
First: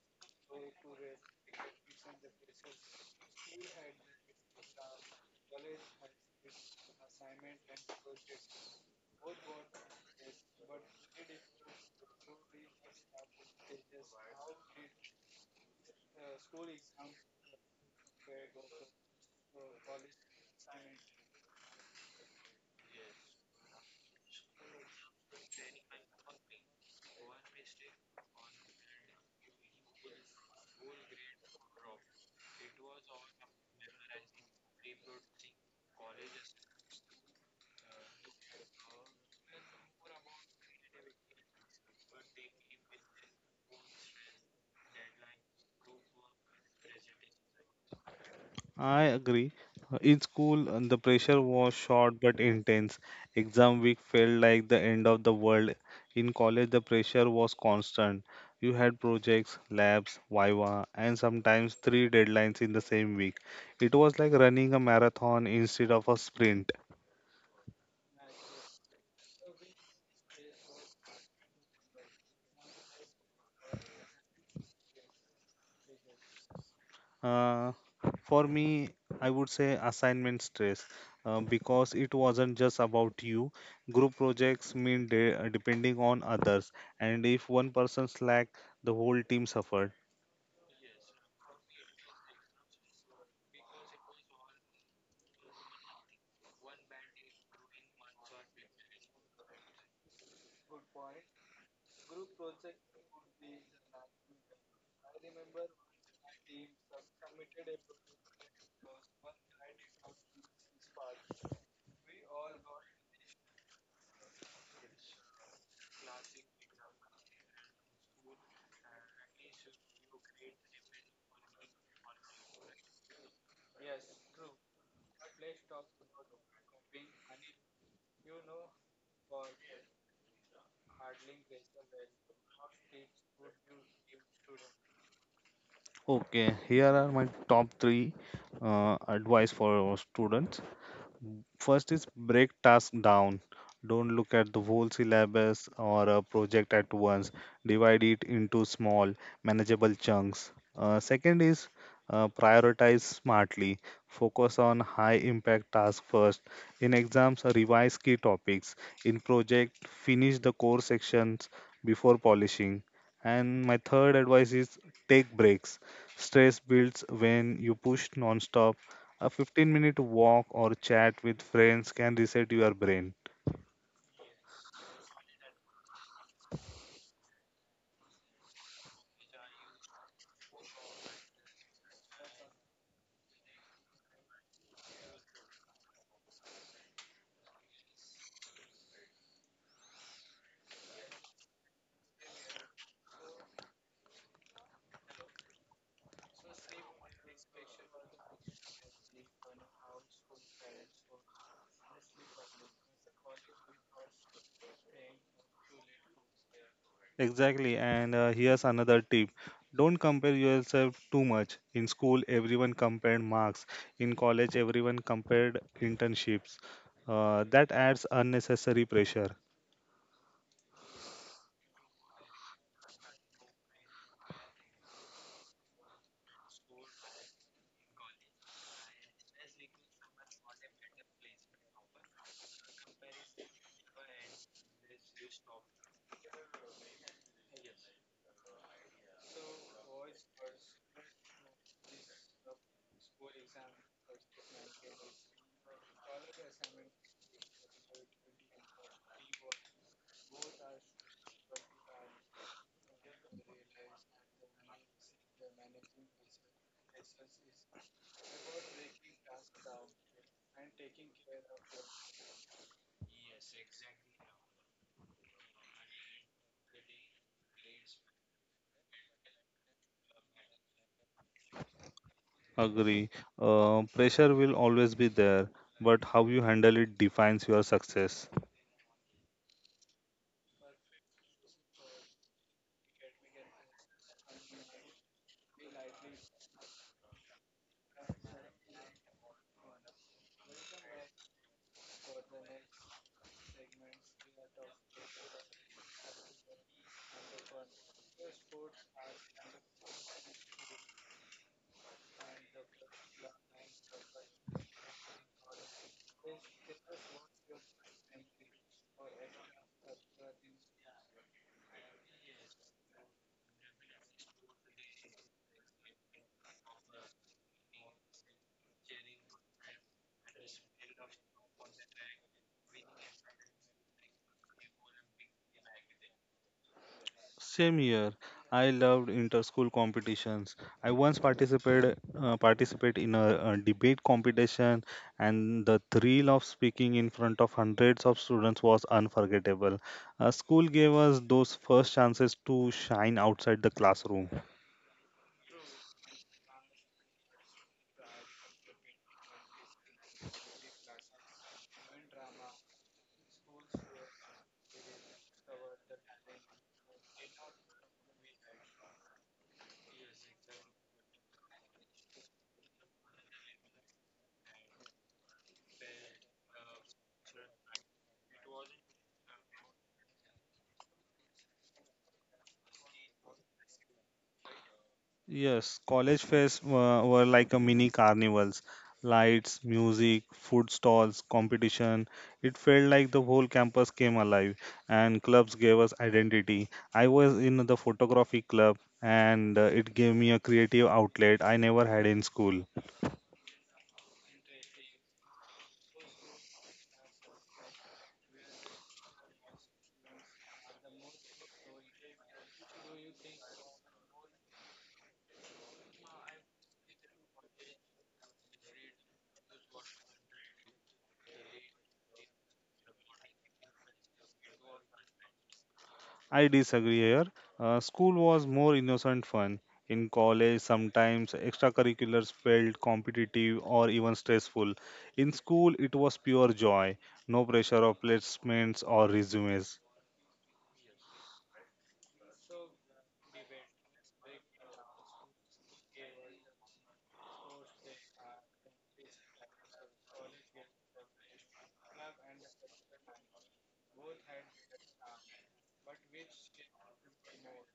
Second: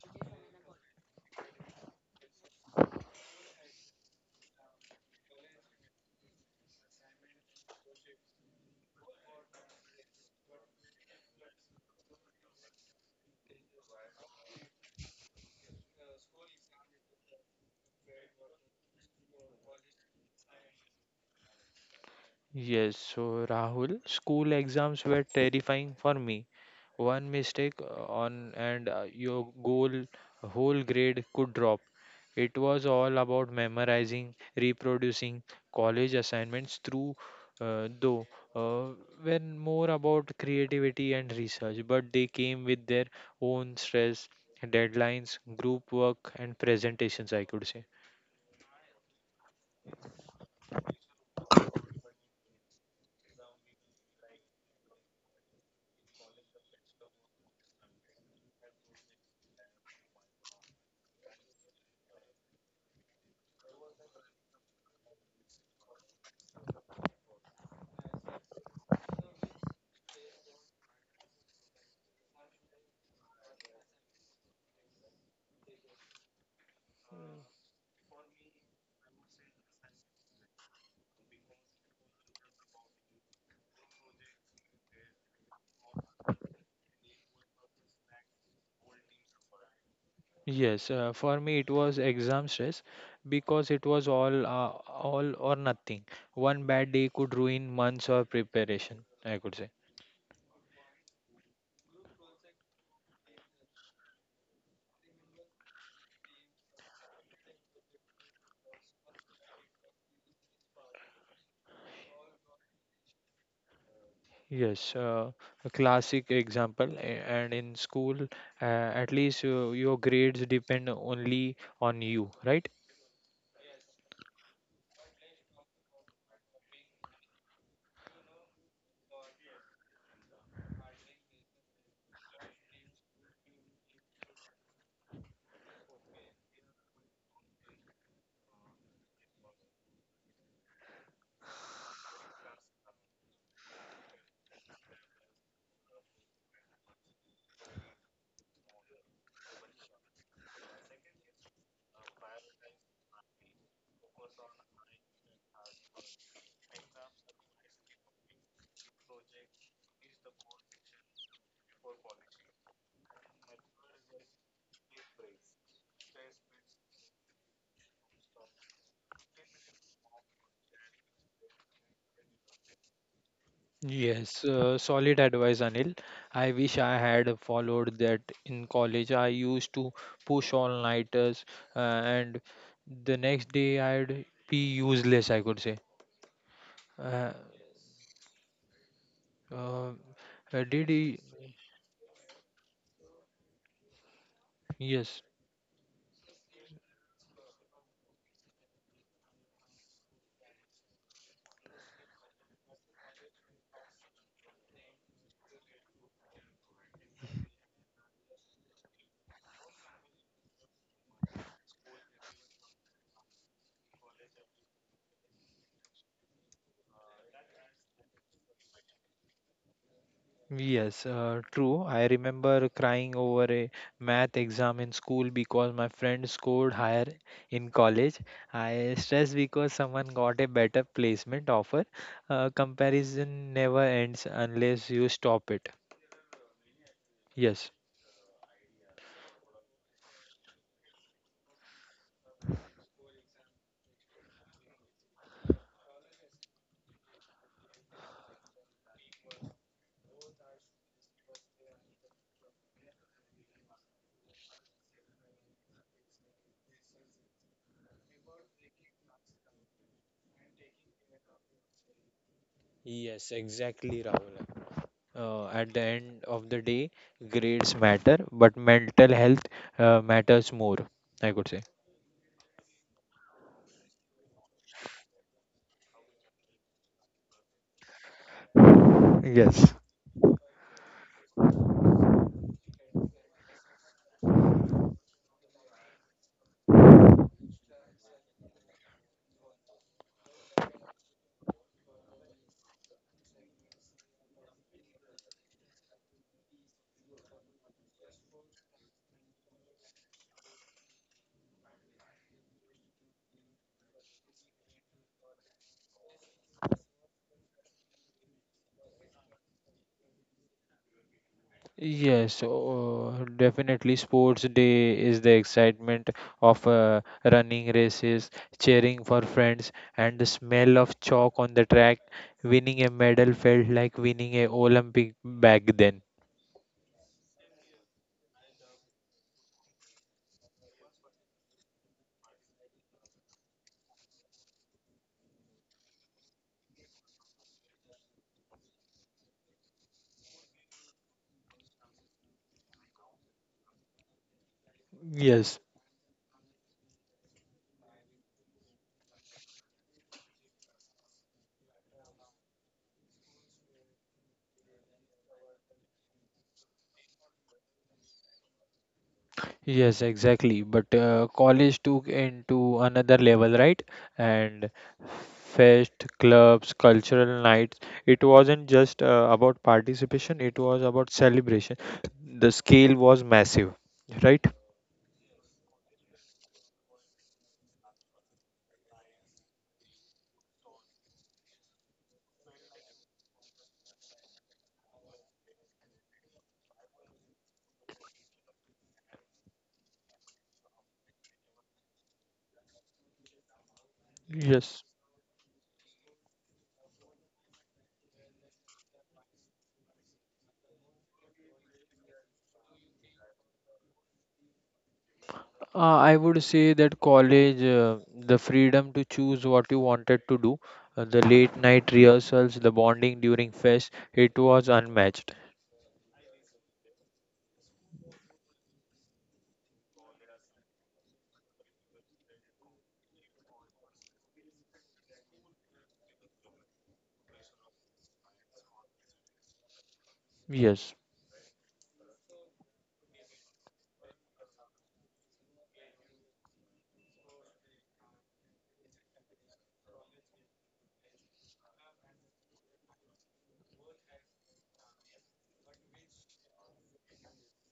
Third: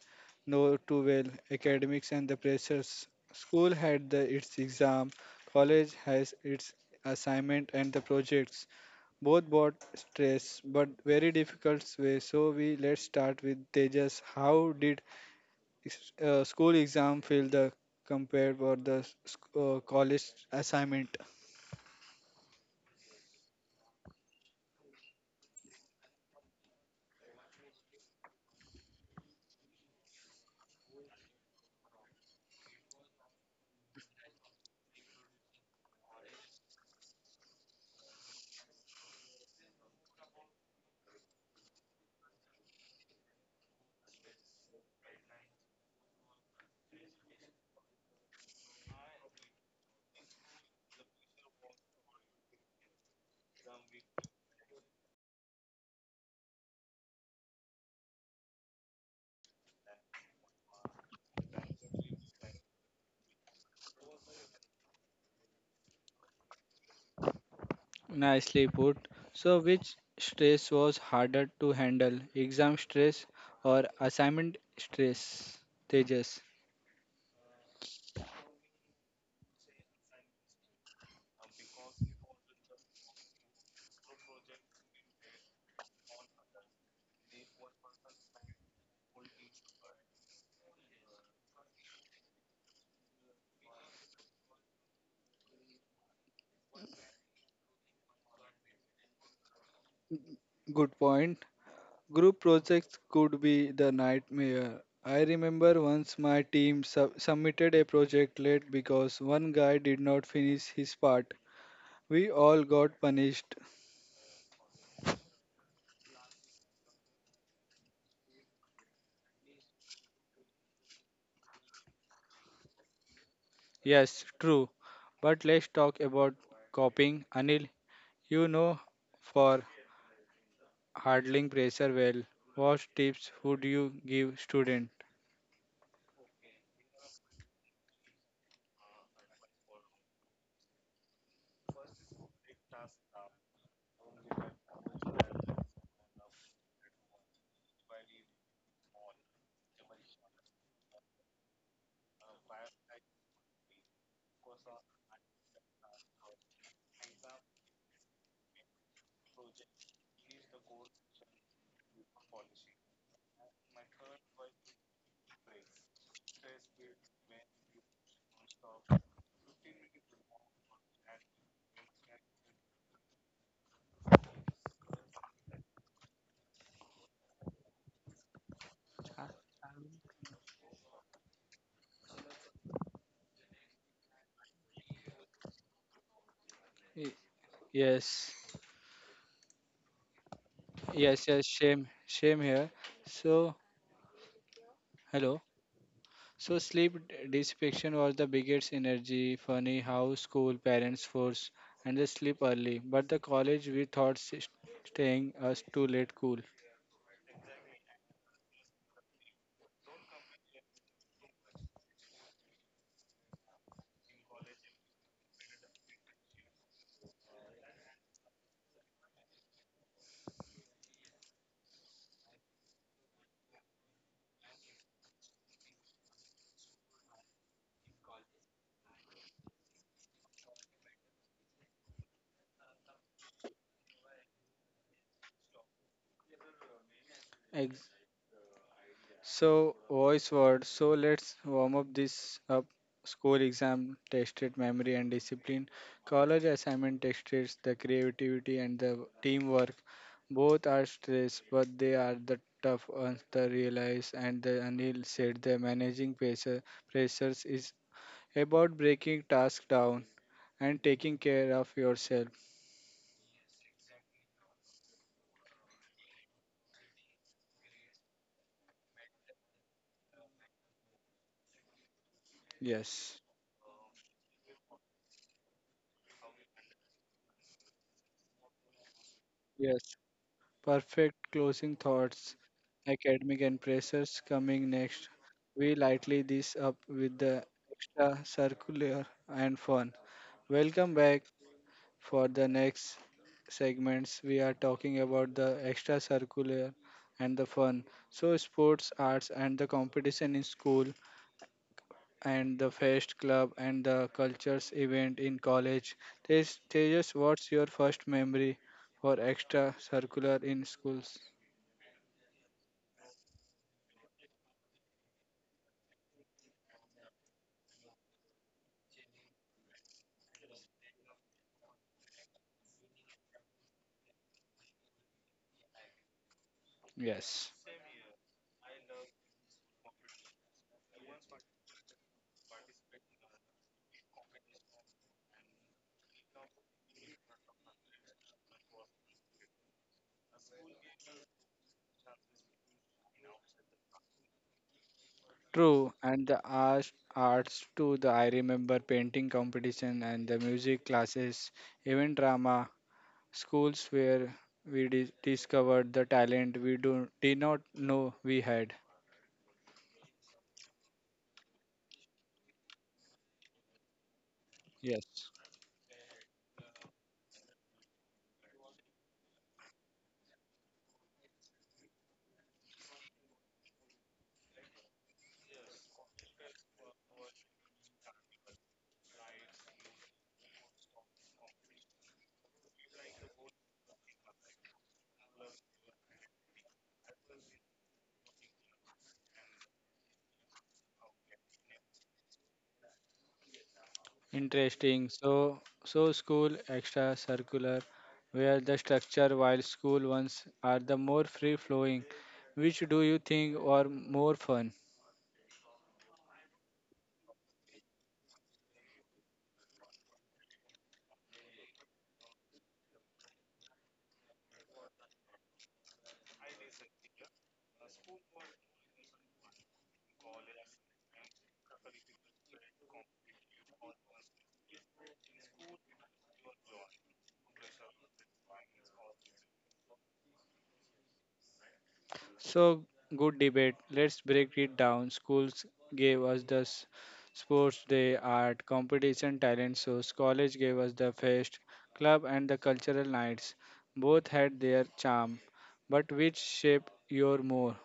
Speaker 1: know too well academics and the pressures. School had the, its exam, college has its assignment and the projects. Both brought stress, but very difficult way. So we let's start with Tejas. How did school exam feel the compared for the college assignment?
Speaker 2: Yes, so Rahul, school exams were terrifying for me. One mistake on and your goal whole grade could drop. It was all about memorizing, reproducing college assignments through though uh, when more about creativity and research, but they came with their own stress, deadlines, group work and presentations, I could say.
Speaker 3: I agree. In school, the pressure was short but intense. Exam week felt like the end of the world. In college, the pressure was constant. You had projects, labs, viva, and sometimes three deadlines in the same week. It was like running a marathon instead of a sprint.
Speaker 1: Nicely put. So, which stress was harder to handle, exam stress or assignment stress? Tejas.
Speaker 3: Uh, for me, I would say assignment stress because it wasn't just about you. Group projects mean depending on others, and if one person slack, the whole team suffered.
Speaker 2: Yes, for me it was exam stress because it was all or nothing. One bad day could ruin months of preparation, I could say.
Speaker 1: Good point. Group projects could be the nightmare. I remember once my team submitted a project late because one guy did not finish his part. We all got punished.
Speaker 2: Yes, uh, a classic example. And in school, at least your grades depend only on you, right?
Speaker 1: Yes, true. But let's talk about copying. Anil, you know for handling pressure well. What tips would you give student?
Speaker 3: Okay, here are my top three advice for our students. First is break task down. Don't look at the whole syllabus or a project at once. Divide it into small, manageable chunks. Second is prioritize smartly. Focus on high impact tasks first. In exams, revise key topics. In project, finish the core sections before polishing. And my third advice is take breaks. Stress builds when you push non-stop a 15-minute walk or chat with friends can reset your brain.
Speaker 2: Yes, Solid advice, Anil. I wish I had followed that in college.
Speaker 1: Ah,
Speaker 2: I used to push all-nighters, and the next day I'd be useless, I could say.
Speaker 1: Y-
Speaker 2: Uh,
Speaker 1: yes,
Speaker 2: uh, did he?
Speaker 1: yes, yes. Shame, shame here. So
Speaker 2: Yes.
Speaker 1: hello. So sleep deprivation was the biggest energy. Funny how school parents force and they sleep early, but the college we thought staying us too late cool.
Speaker 3: Exactly. And here's another tip don't compare yourself too much. In school, everyone compared marks, in college, everyone compared internships. That adds unnecessary pressure.
Speaker 2: Yes, True. I remember crying over a math exam in school because my friend scored higher in college. I stressed because someone got a better placement offer. Comparison never ends unless you stop it. Yes.
Speaker 1: So, voice word. So, let's warm up this up. School exam tested memory and discipline. College assignment tested the creativity and the teamwork. Both are stress, but they are the tough ones to realize. And the Anil said the managing pressures is about breaking tasks down and taking care of yourself.
Speaker 2: Yes, exactly, Rahul. At the end of the day, grades matter, but mental health matters more, I could say.
Speaker 3: Agree.
Speaker 1: Yes.
Speaker 3: Pressure will always be there, but how you handle it defines your success.
Speaker 2: Yes.
Speaker 1: Yes. Perfect closing thoughts. Academic and pressures coming next. We lightly this up with the extra circular and fun. Welcome back for the next segments. We are talking about the extra circular and the fun. So sports, arts and the competition in school and the fest club and the cultures event in college. Tejas, what's your first memory for extra circular in schools?
Speaker 2: Yes, oh, definitely. Sports day is the excitement of running races, cheering for friends, and the smell of chalk on the track. Winning a medal felt like winning a Olympic back then.
Speaker 1: Yes,
Speaker 3: Same year, I loved inter-school competitions. I once participate in a debate competition, and the thrill of speaking in front of hundreds of students was unforgettable. School gave us those first chances to shine outside the classroom.
Speaker 2: Yes.
Speaker 1: true. And the arts, arts too. The I remember painting competition and the music classes, even drama schools where we discovered the talent we do did not know we had.
Speaker 2: Yes, exactly. But college took into another level, right? And
Speaker 1: Yes,
Speaker 2: fest, clubs, cultural nights. It wasn't just about participation, it was about celebration. The scale was massive, right?
Speaker 3: Yes, college fest were like a mini carnivals. Lights, music, food stalls, competition. It felt like the whole campus came alive and clubs gave us identity. I was in the photography club and it gave me a creative outlet I never had in school.
Speaker 2: Yes.
Speaker 1: interesting. So so school extra circular, where the structure while school ones are the more free flowing. Which do you think are more fun?
Speaker 2: I would say that college, the freedom to choose what you wanted to do, the late night rehearsals, the bonding during fest, it was unmatched.
Speaker 3: I disagree here. School was more innocent fun. In college, sometimes extracurriculars felt competitive or even stressful. In school, it was pure joy, no pressure of placements or resumes.
Speaker 2: Yes.
Speaker 1: So, good debate. Let's break it down. Schools gave us the sports day, art, competition, talent shows. College gave us the fest, club, and the cultural nights. Both had their charm, but which shaped your more?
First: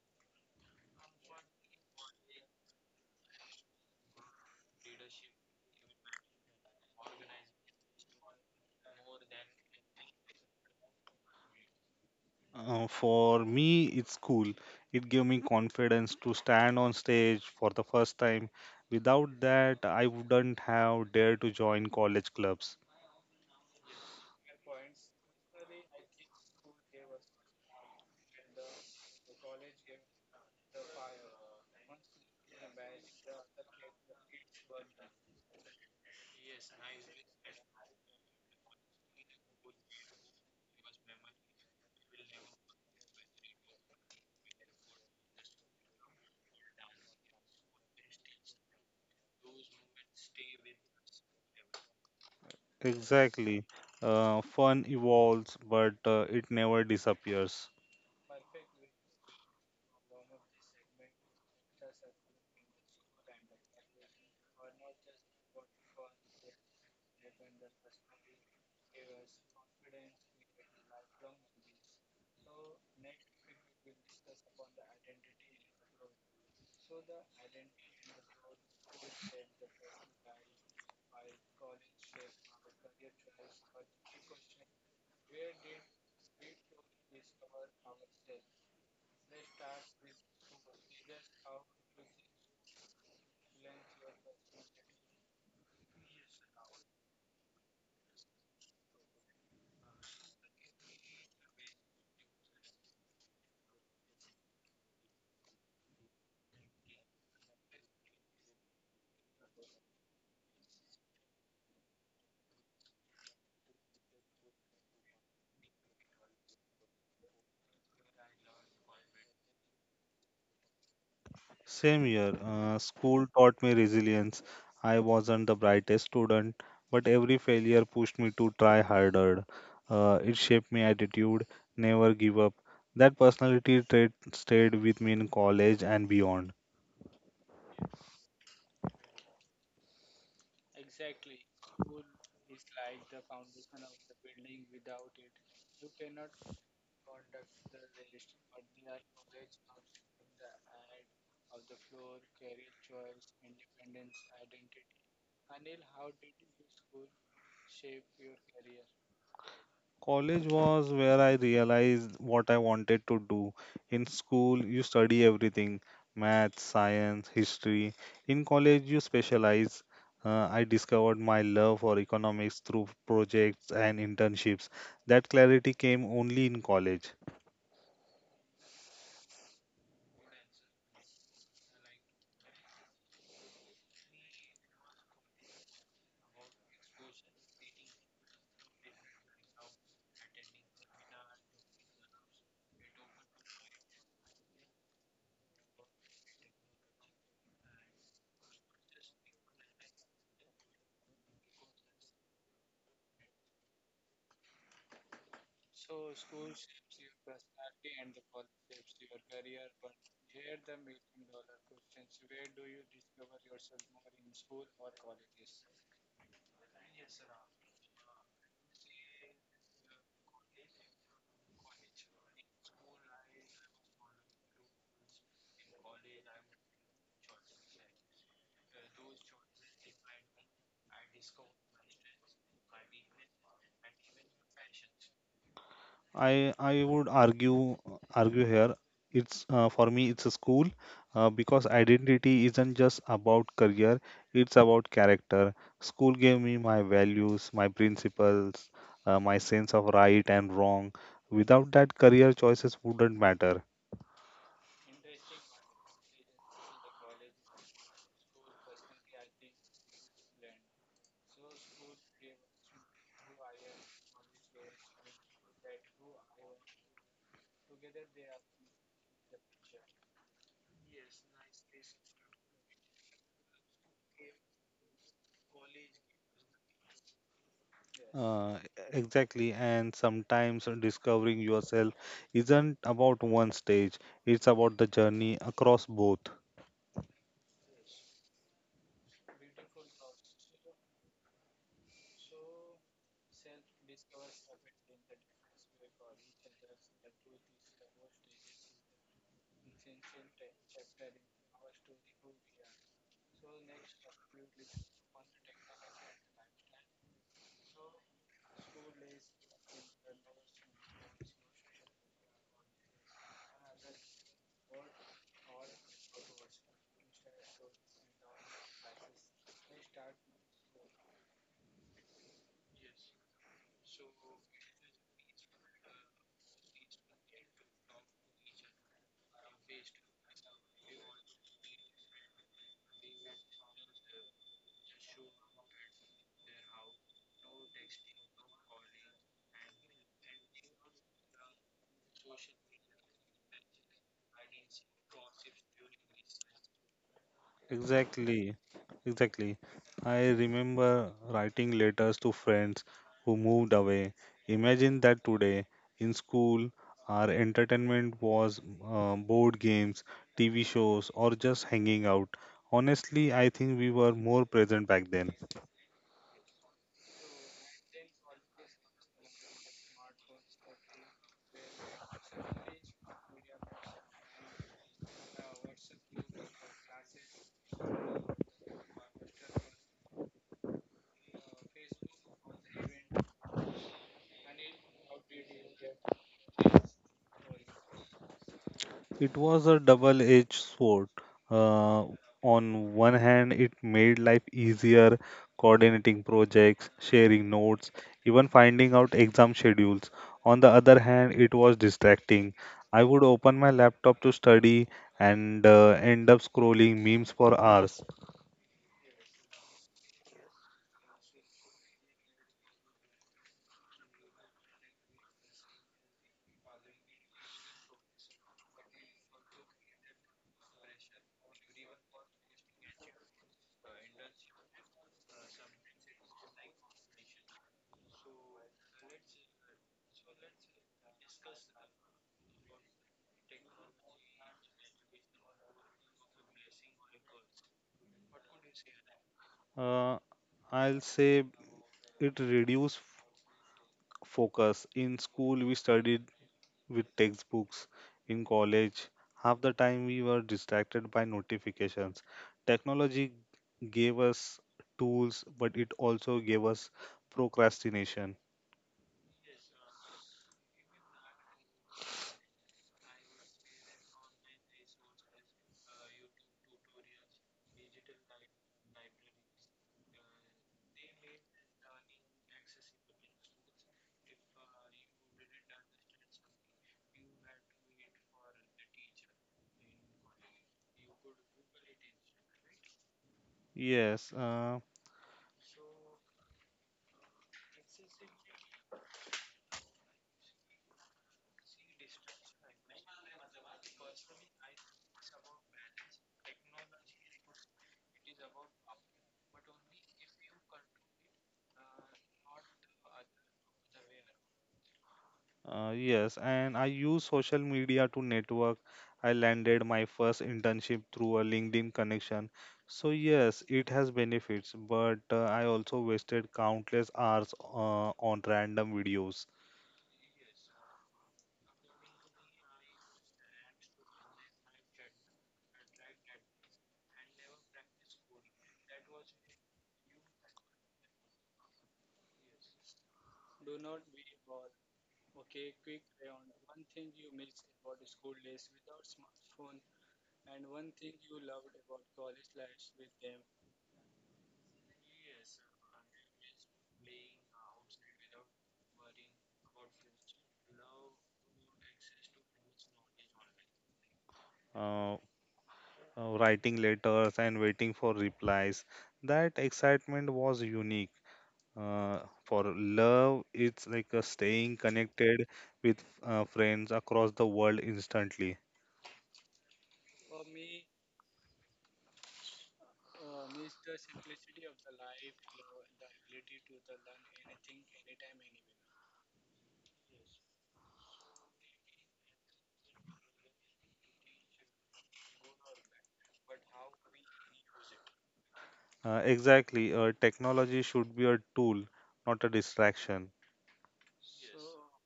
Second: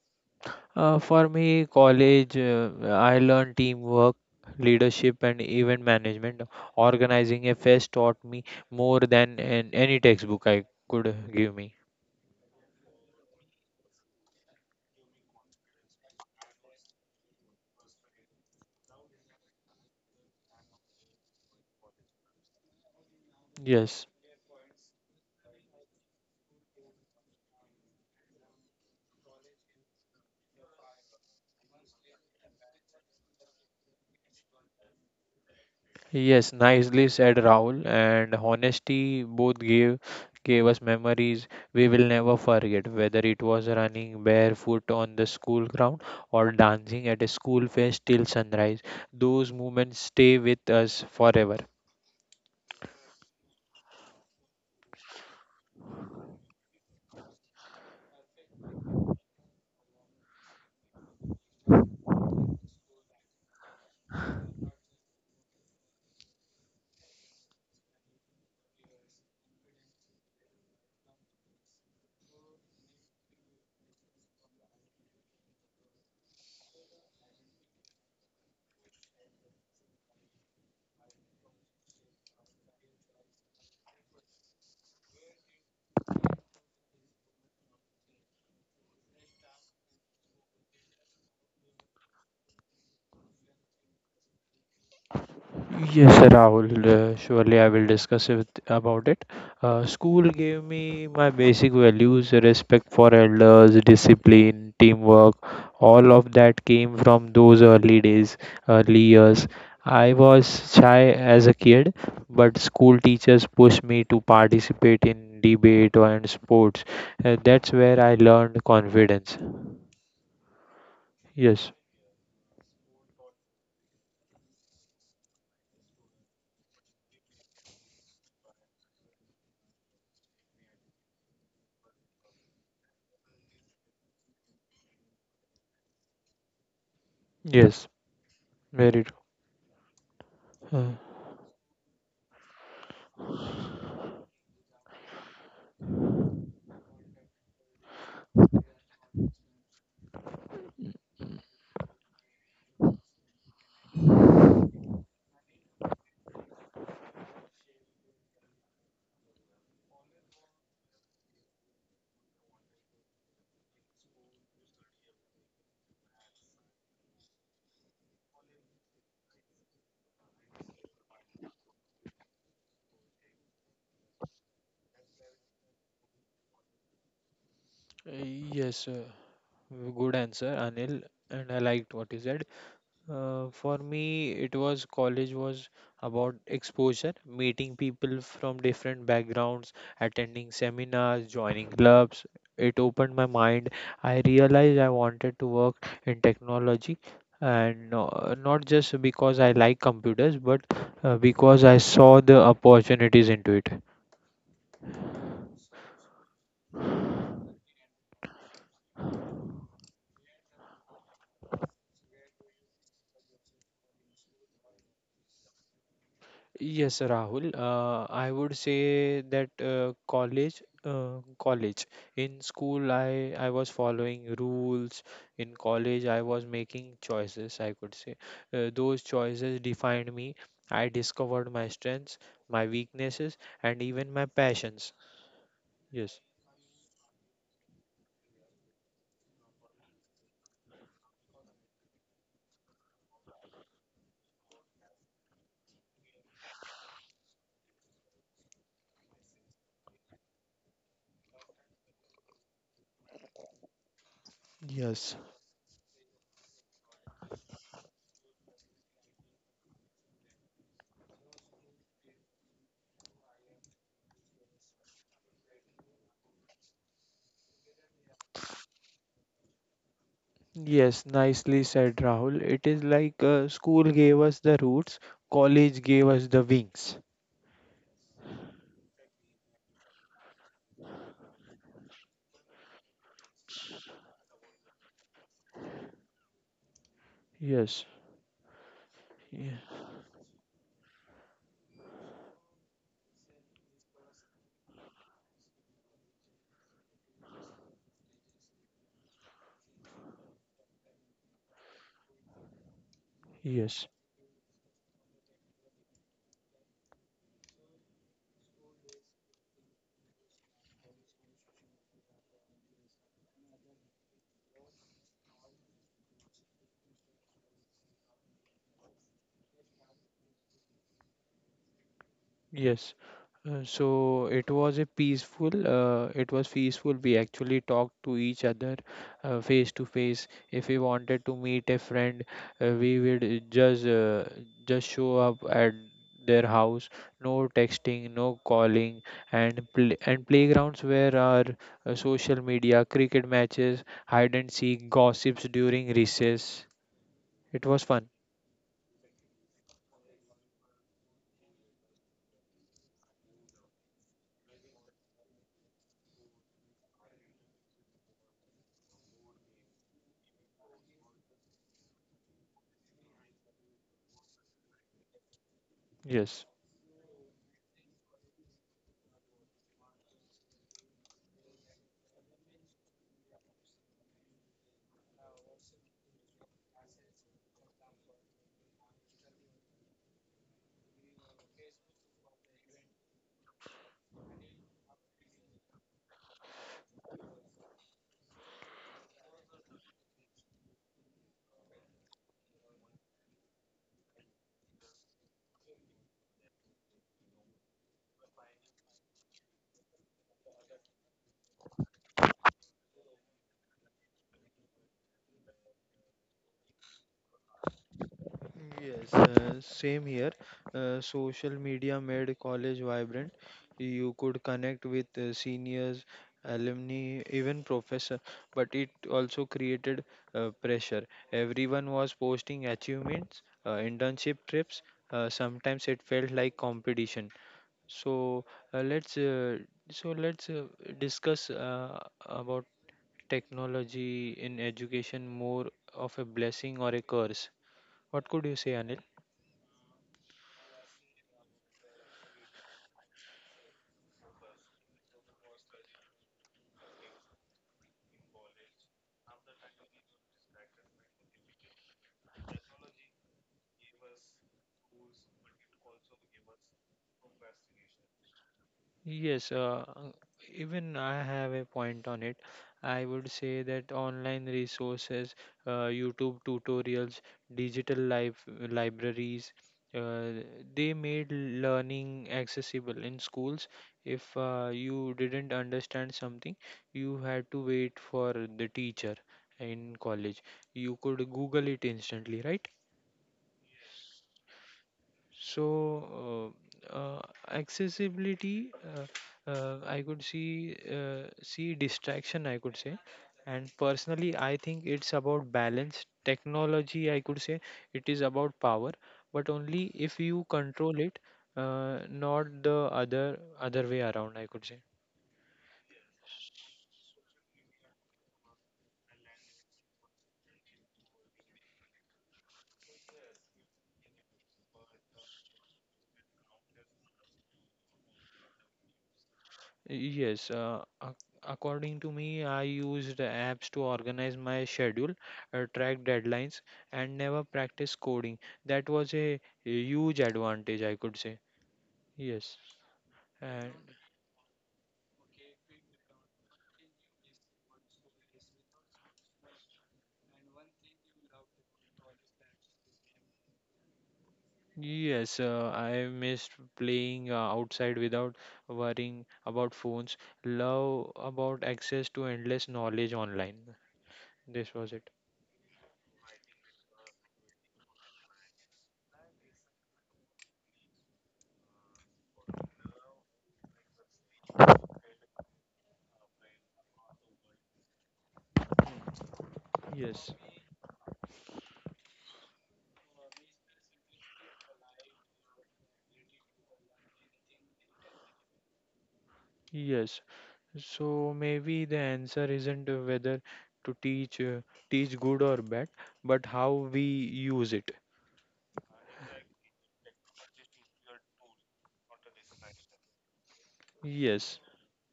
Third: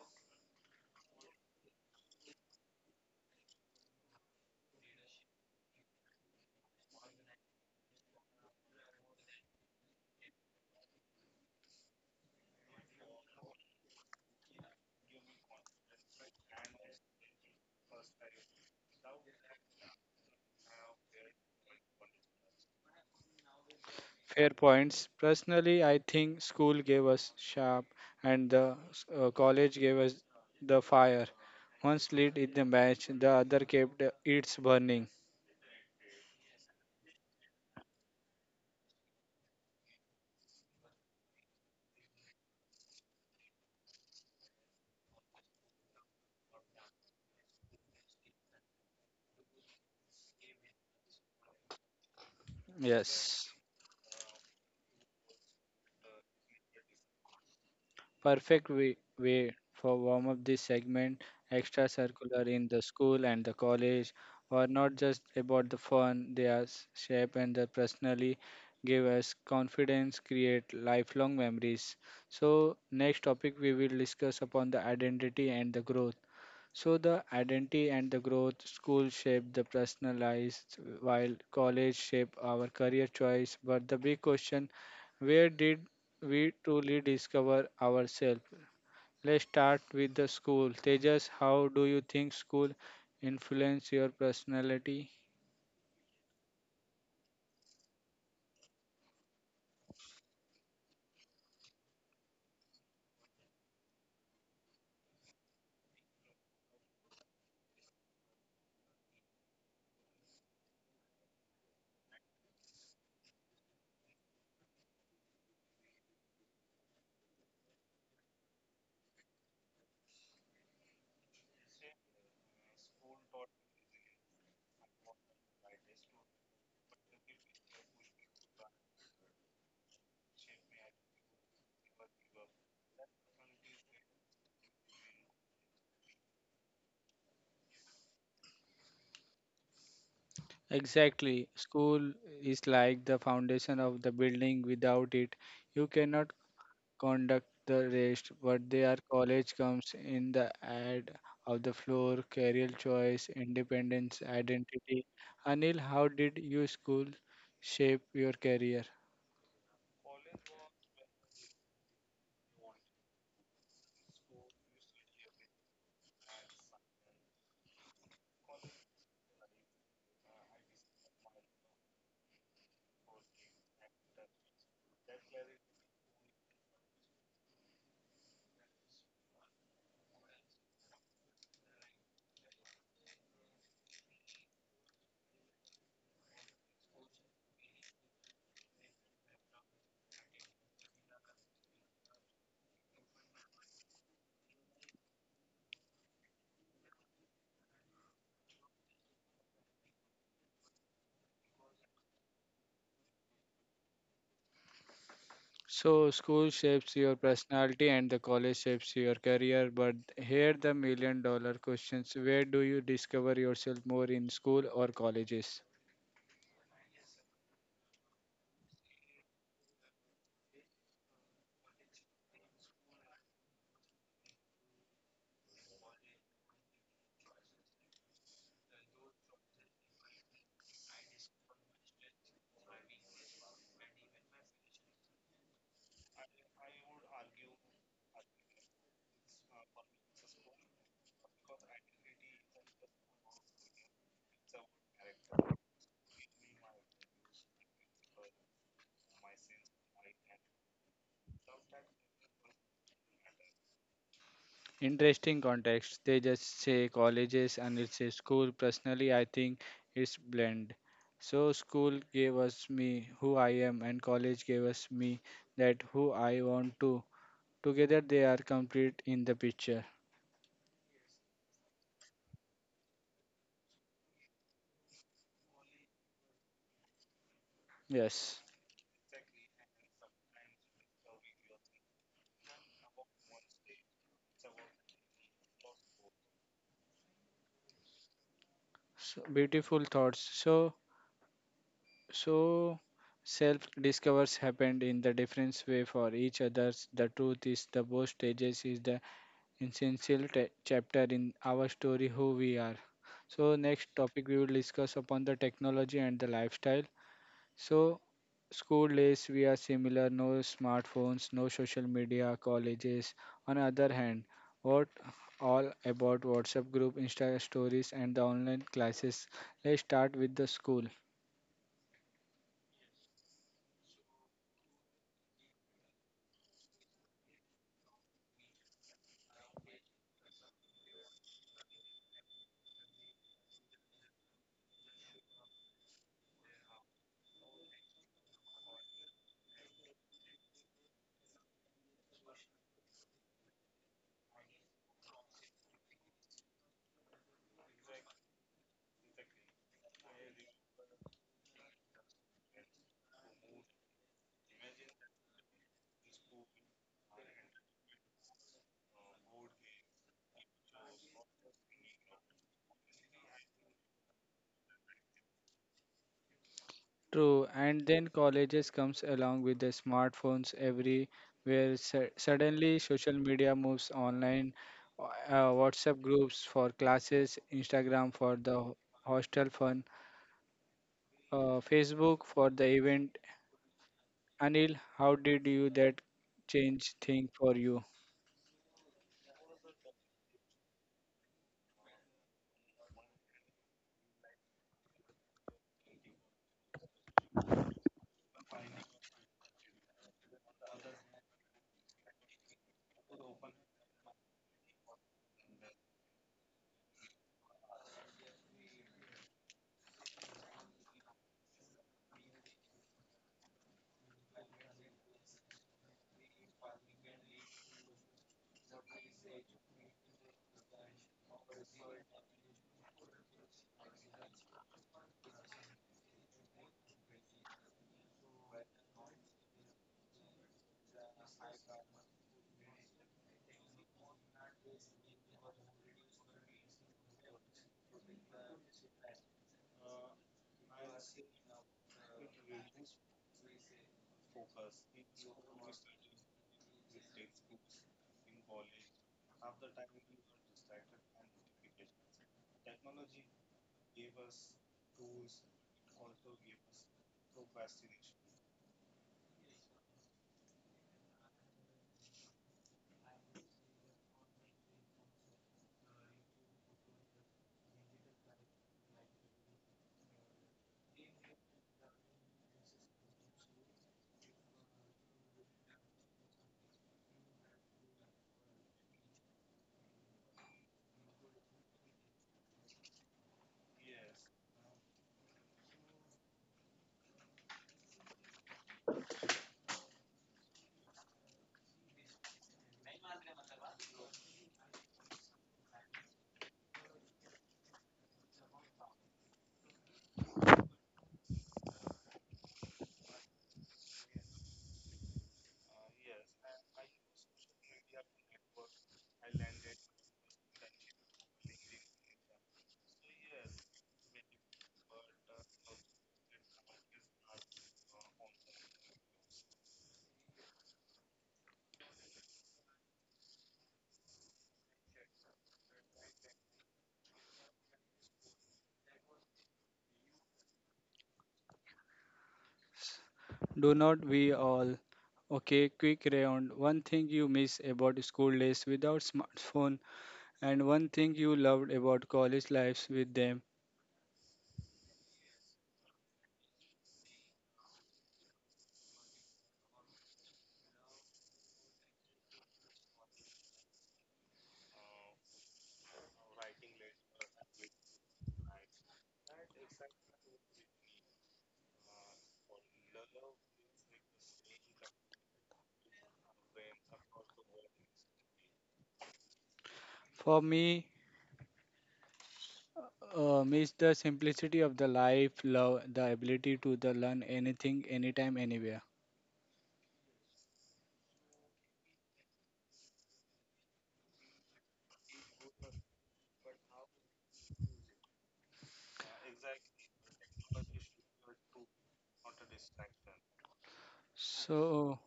Speaker 2: For me, college, I learned teamwork, leadership, and event management. Organizing a fest taught me more than an, any textbook I could give me.
Speaker 3: For me, it's school. It gave me confidence to stand on stage for the first time. Without that, I wouldn't have dared to join college clubs.
Speaker 2: Yes,
Speaker 1: Fair points. Personally, I think school gave us sharp, and the college gave us the fire. One lit in the match, the other kept its burning.
Speaker 2: yes, Nicely said Rahul. And honesty both gave us memories we will never forget. Whether it was running barefoot on the school ground or dancing at a school fest till sunrise, those moments stay with us forever.
Speaker 1: Yes.
Speaker 3: Exactly. Fun evolves, but it never disappears.
Speaker 1: Perfect way for warm up this segment. Extra circular in the school and the college are not just about the fun, they are shape and the personally give us confidence, create lifelong memories. So next topic we will discuss upon the identity and the growth. So the identity and the growth, school shape the personalized, while college shape our career choice. But the big question, where did we truly discover ourselves? Let's start with the school. Tejas, how do you think school influence your personality?
Speaker 2: Yes, Rahul, surely I will discuss it, about it. School gave me my basic values, respect for elders, discipline, teamwork, all of that came from those early years. I was shy as a kid, but school teachers pushed me to participate in debate and sports. That's where I learned confidence. Yes,
Speaker 3: Same year, school taught me resilience. I wasn't the brightest student, but every failure pushed me to try harder. It shaped my attitude, never give up. That personality trait stayed with me in college and beyond.
Speaker 2: yes, very true. Uh,
Speaker 1: Exactly. School is like the foundation of the building. Without it, you cannot conduct the rest, but their college comes in the ad of the floor, career choice, independence, identity. Anil, how did your school shape your career?
Speaker 3: College was where I realized what I wanted to do. In school, you study everything math, science, history. In college, you specialize. I discovered my love for economics through projects and internships. That clarity came only in college.
Speaker 2: yes. Sir. Good answer, Anil, and I liked what you said. For me, it was about exposure, meeting people from different backgrounds, attending seminars, joining clubs. It opened my mind. I realized I wanted to work in technology and not just because I like computers, but because I saw the opportunities into it.
Speaker 1: So school shapes your personality and the college shapes your career, but here the million dollar questions. Where do you discover yourself more in school or colleges?
Speaker 2: Yes, Rahul. I would say that college. In school, I was following rules. In college, I was making choices. I could say those choices defined me. I discovered my strengths, my weaknesses, and even my passions. Yes.
Speaker 3: I would argue here. It's for me it's a school because identity isn't just about career. It's about character. School gave me my values, my principles, my sense of right and wrong. Without that, career choices wouldn't matter.
Speaker 2: Yes,
Speaker 1: Interesting context. They just say colleges and it says school. Personally, I think it's blend. So school gave us me who I am and college gave us me that who I want to. Together they are complete in the picture.
Speaker 2: yes, Nicely said, Rahul. It is like school gave us the roots, college gave us the wings.
Speaker 1: Yes.
Speaker 3: Uh, exactly, and sometimes discovering yourself isn't about one stage. It's about the journey across both.
Speaker 2: Yes,
Speaker 1: So,
Speaker 2: ye-
Speaker 1: beautiful thoughts. So self discovers happened in the different way for each others. The truth is the both stages is the essential chapter in our story who we are. So
Speaker 2: yes,
Speaker 1: next topic we will discuss upon the technology and the lifestyle. So school days we are similar, no smartphones, no social media. Colleges on other hand, what all about WhatsApp group, insta stories and the online classes. Let's start with the school.
Speaker 2: yes. So it was a it was peaceful. We actually talked to each other face to face. If we wanted to meet a friend, we would just show up at their house. No texting, no calling, and and playgrounds where our social media, cricket matches, hide and seek, gossips during recess. It was fun.
Speaker 3: Exactly, exactly. I remember writing letters to friends who moved away. Imagine that today in school, our entertainment was board games, TV shows, or just hanging out. Honestly, I think we were more present back then.
Speaker 2: Yes.
Speaker 1: True, and then colleges comes along with the smartphones everywhere. Suddenly, social media moves online, WhatsApp groups for classes, Instagram for the hostel fun, Facebook for the event. Anil, how did you that change thing for you?
Speaker 3: It was a double-edged sword. Uh, on one hand, it made life easier, coordinating projects, sharing notes, even finding out exam schedules. On the other hand, it was distracting. I would open my laptop to study and end up scrolling memes for hours.
Speaker 2: Yes, Same here. Social media made college vibrant. You could connect with seniors, alumni, even professor, but it also created pressure. Everyone was posting achievements, internship trips. Sometimes it felt like competition. So uh, let's uh, so let's discuss about technology in education more of a blessing or a curse. What could you say, Anil?
Speaker 3: Uh, I'll say it reduced focus. In school, we studied with textbooks in college. Half the time we were distracted by notifications. Technology gave us tools, but it also gave us procrastination.
Speaker 2: Yes, uh, Even I have a point on it. I would say that online resources, YouTube tutorials, digital life libraries, uh, they made learning accessible in schools. If you didn't understand something, you had to wait for the teacher in college. You could Google it instantly, right?
Speaker 3: Yes, uh,
Speaker 2: So, uh, uh, Accessibility, uh, I could see see distraction, I could say, and personally, I think it's about balance. Technology, I could say, it is about power, but only if you control it, not the other way around, I could say.
Speaker 3: yes, and I use social media to network. I landed my first internship through a LinkedIn connection. So yes, it has benefits, but I also wasted countless hours on random videos.
Speaker 2: Yes, uh, ac- According to me, I used apps to organize my schedule, track deadlines, and never practice coding. That was a huge advantage, I could say. Yes, and
Speaker 1: Do not we all? Okay, quick round. One thing you miss about school days without smartphone, and one thing you loved about college lives with them.
Speaker 2: yes, I missed playing outside without worrying about phones. Love about access to endless knowledge online. This was it.
Speaker 3: Uh, Writing letters and waiting for replies. That excitement was unique. For love, it's like staying connected with friends across the world instantly.
Speaker 2: Yes,
Speaker 1: For me, miss the simplicity of the life, love, the ability to the learn anything, anytime, anywhere.
Speaker 2: yes. So maybe the answer isn't whether to teach good or bad, but how we use it.
Speaker 3: Exactly, technology should be a tool, not a distraction.
Speaker 2: Yes,
Speaker 1: So,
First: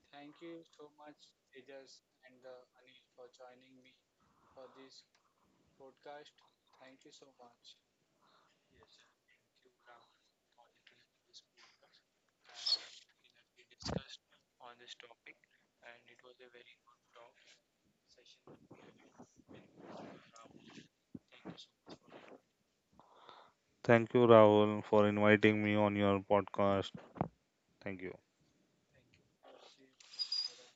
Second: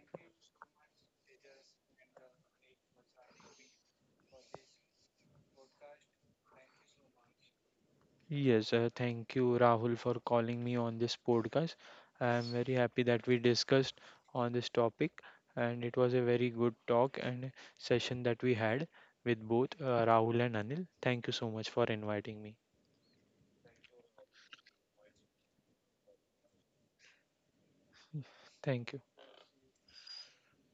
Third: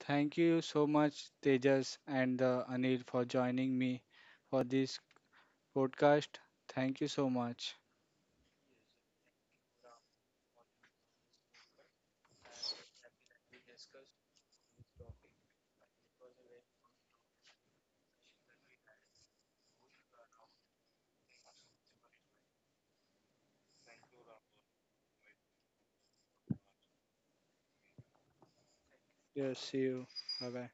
Speaker 1: thank you so much, Tejas and Anil, for joining me for this podcast. Thank you so much.
Speaker 2: yes. Thank you, Rahul, for calling me on this podcast. I am very happy that we discussed on this topic, and it was a very good talk and session that we had with both Rahul and Anil. Thank you so much for inviting me.
Speaker 3: Thank you, Rahul, for inviting me on your podcast. Thank you.
Speaker 2: Thank you.
Speaker 1: Yes, see you. Bye bye.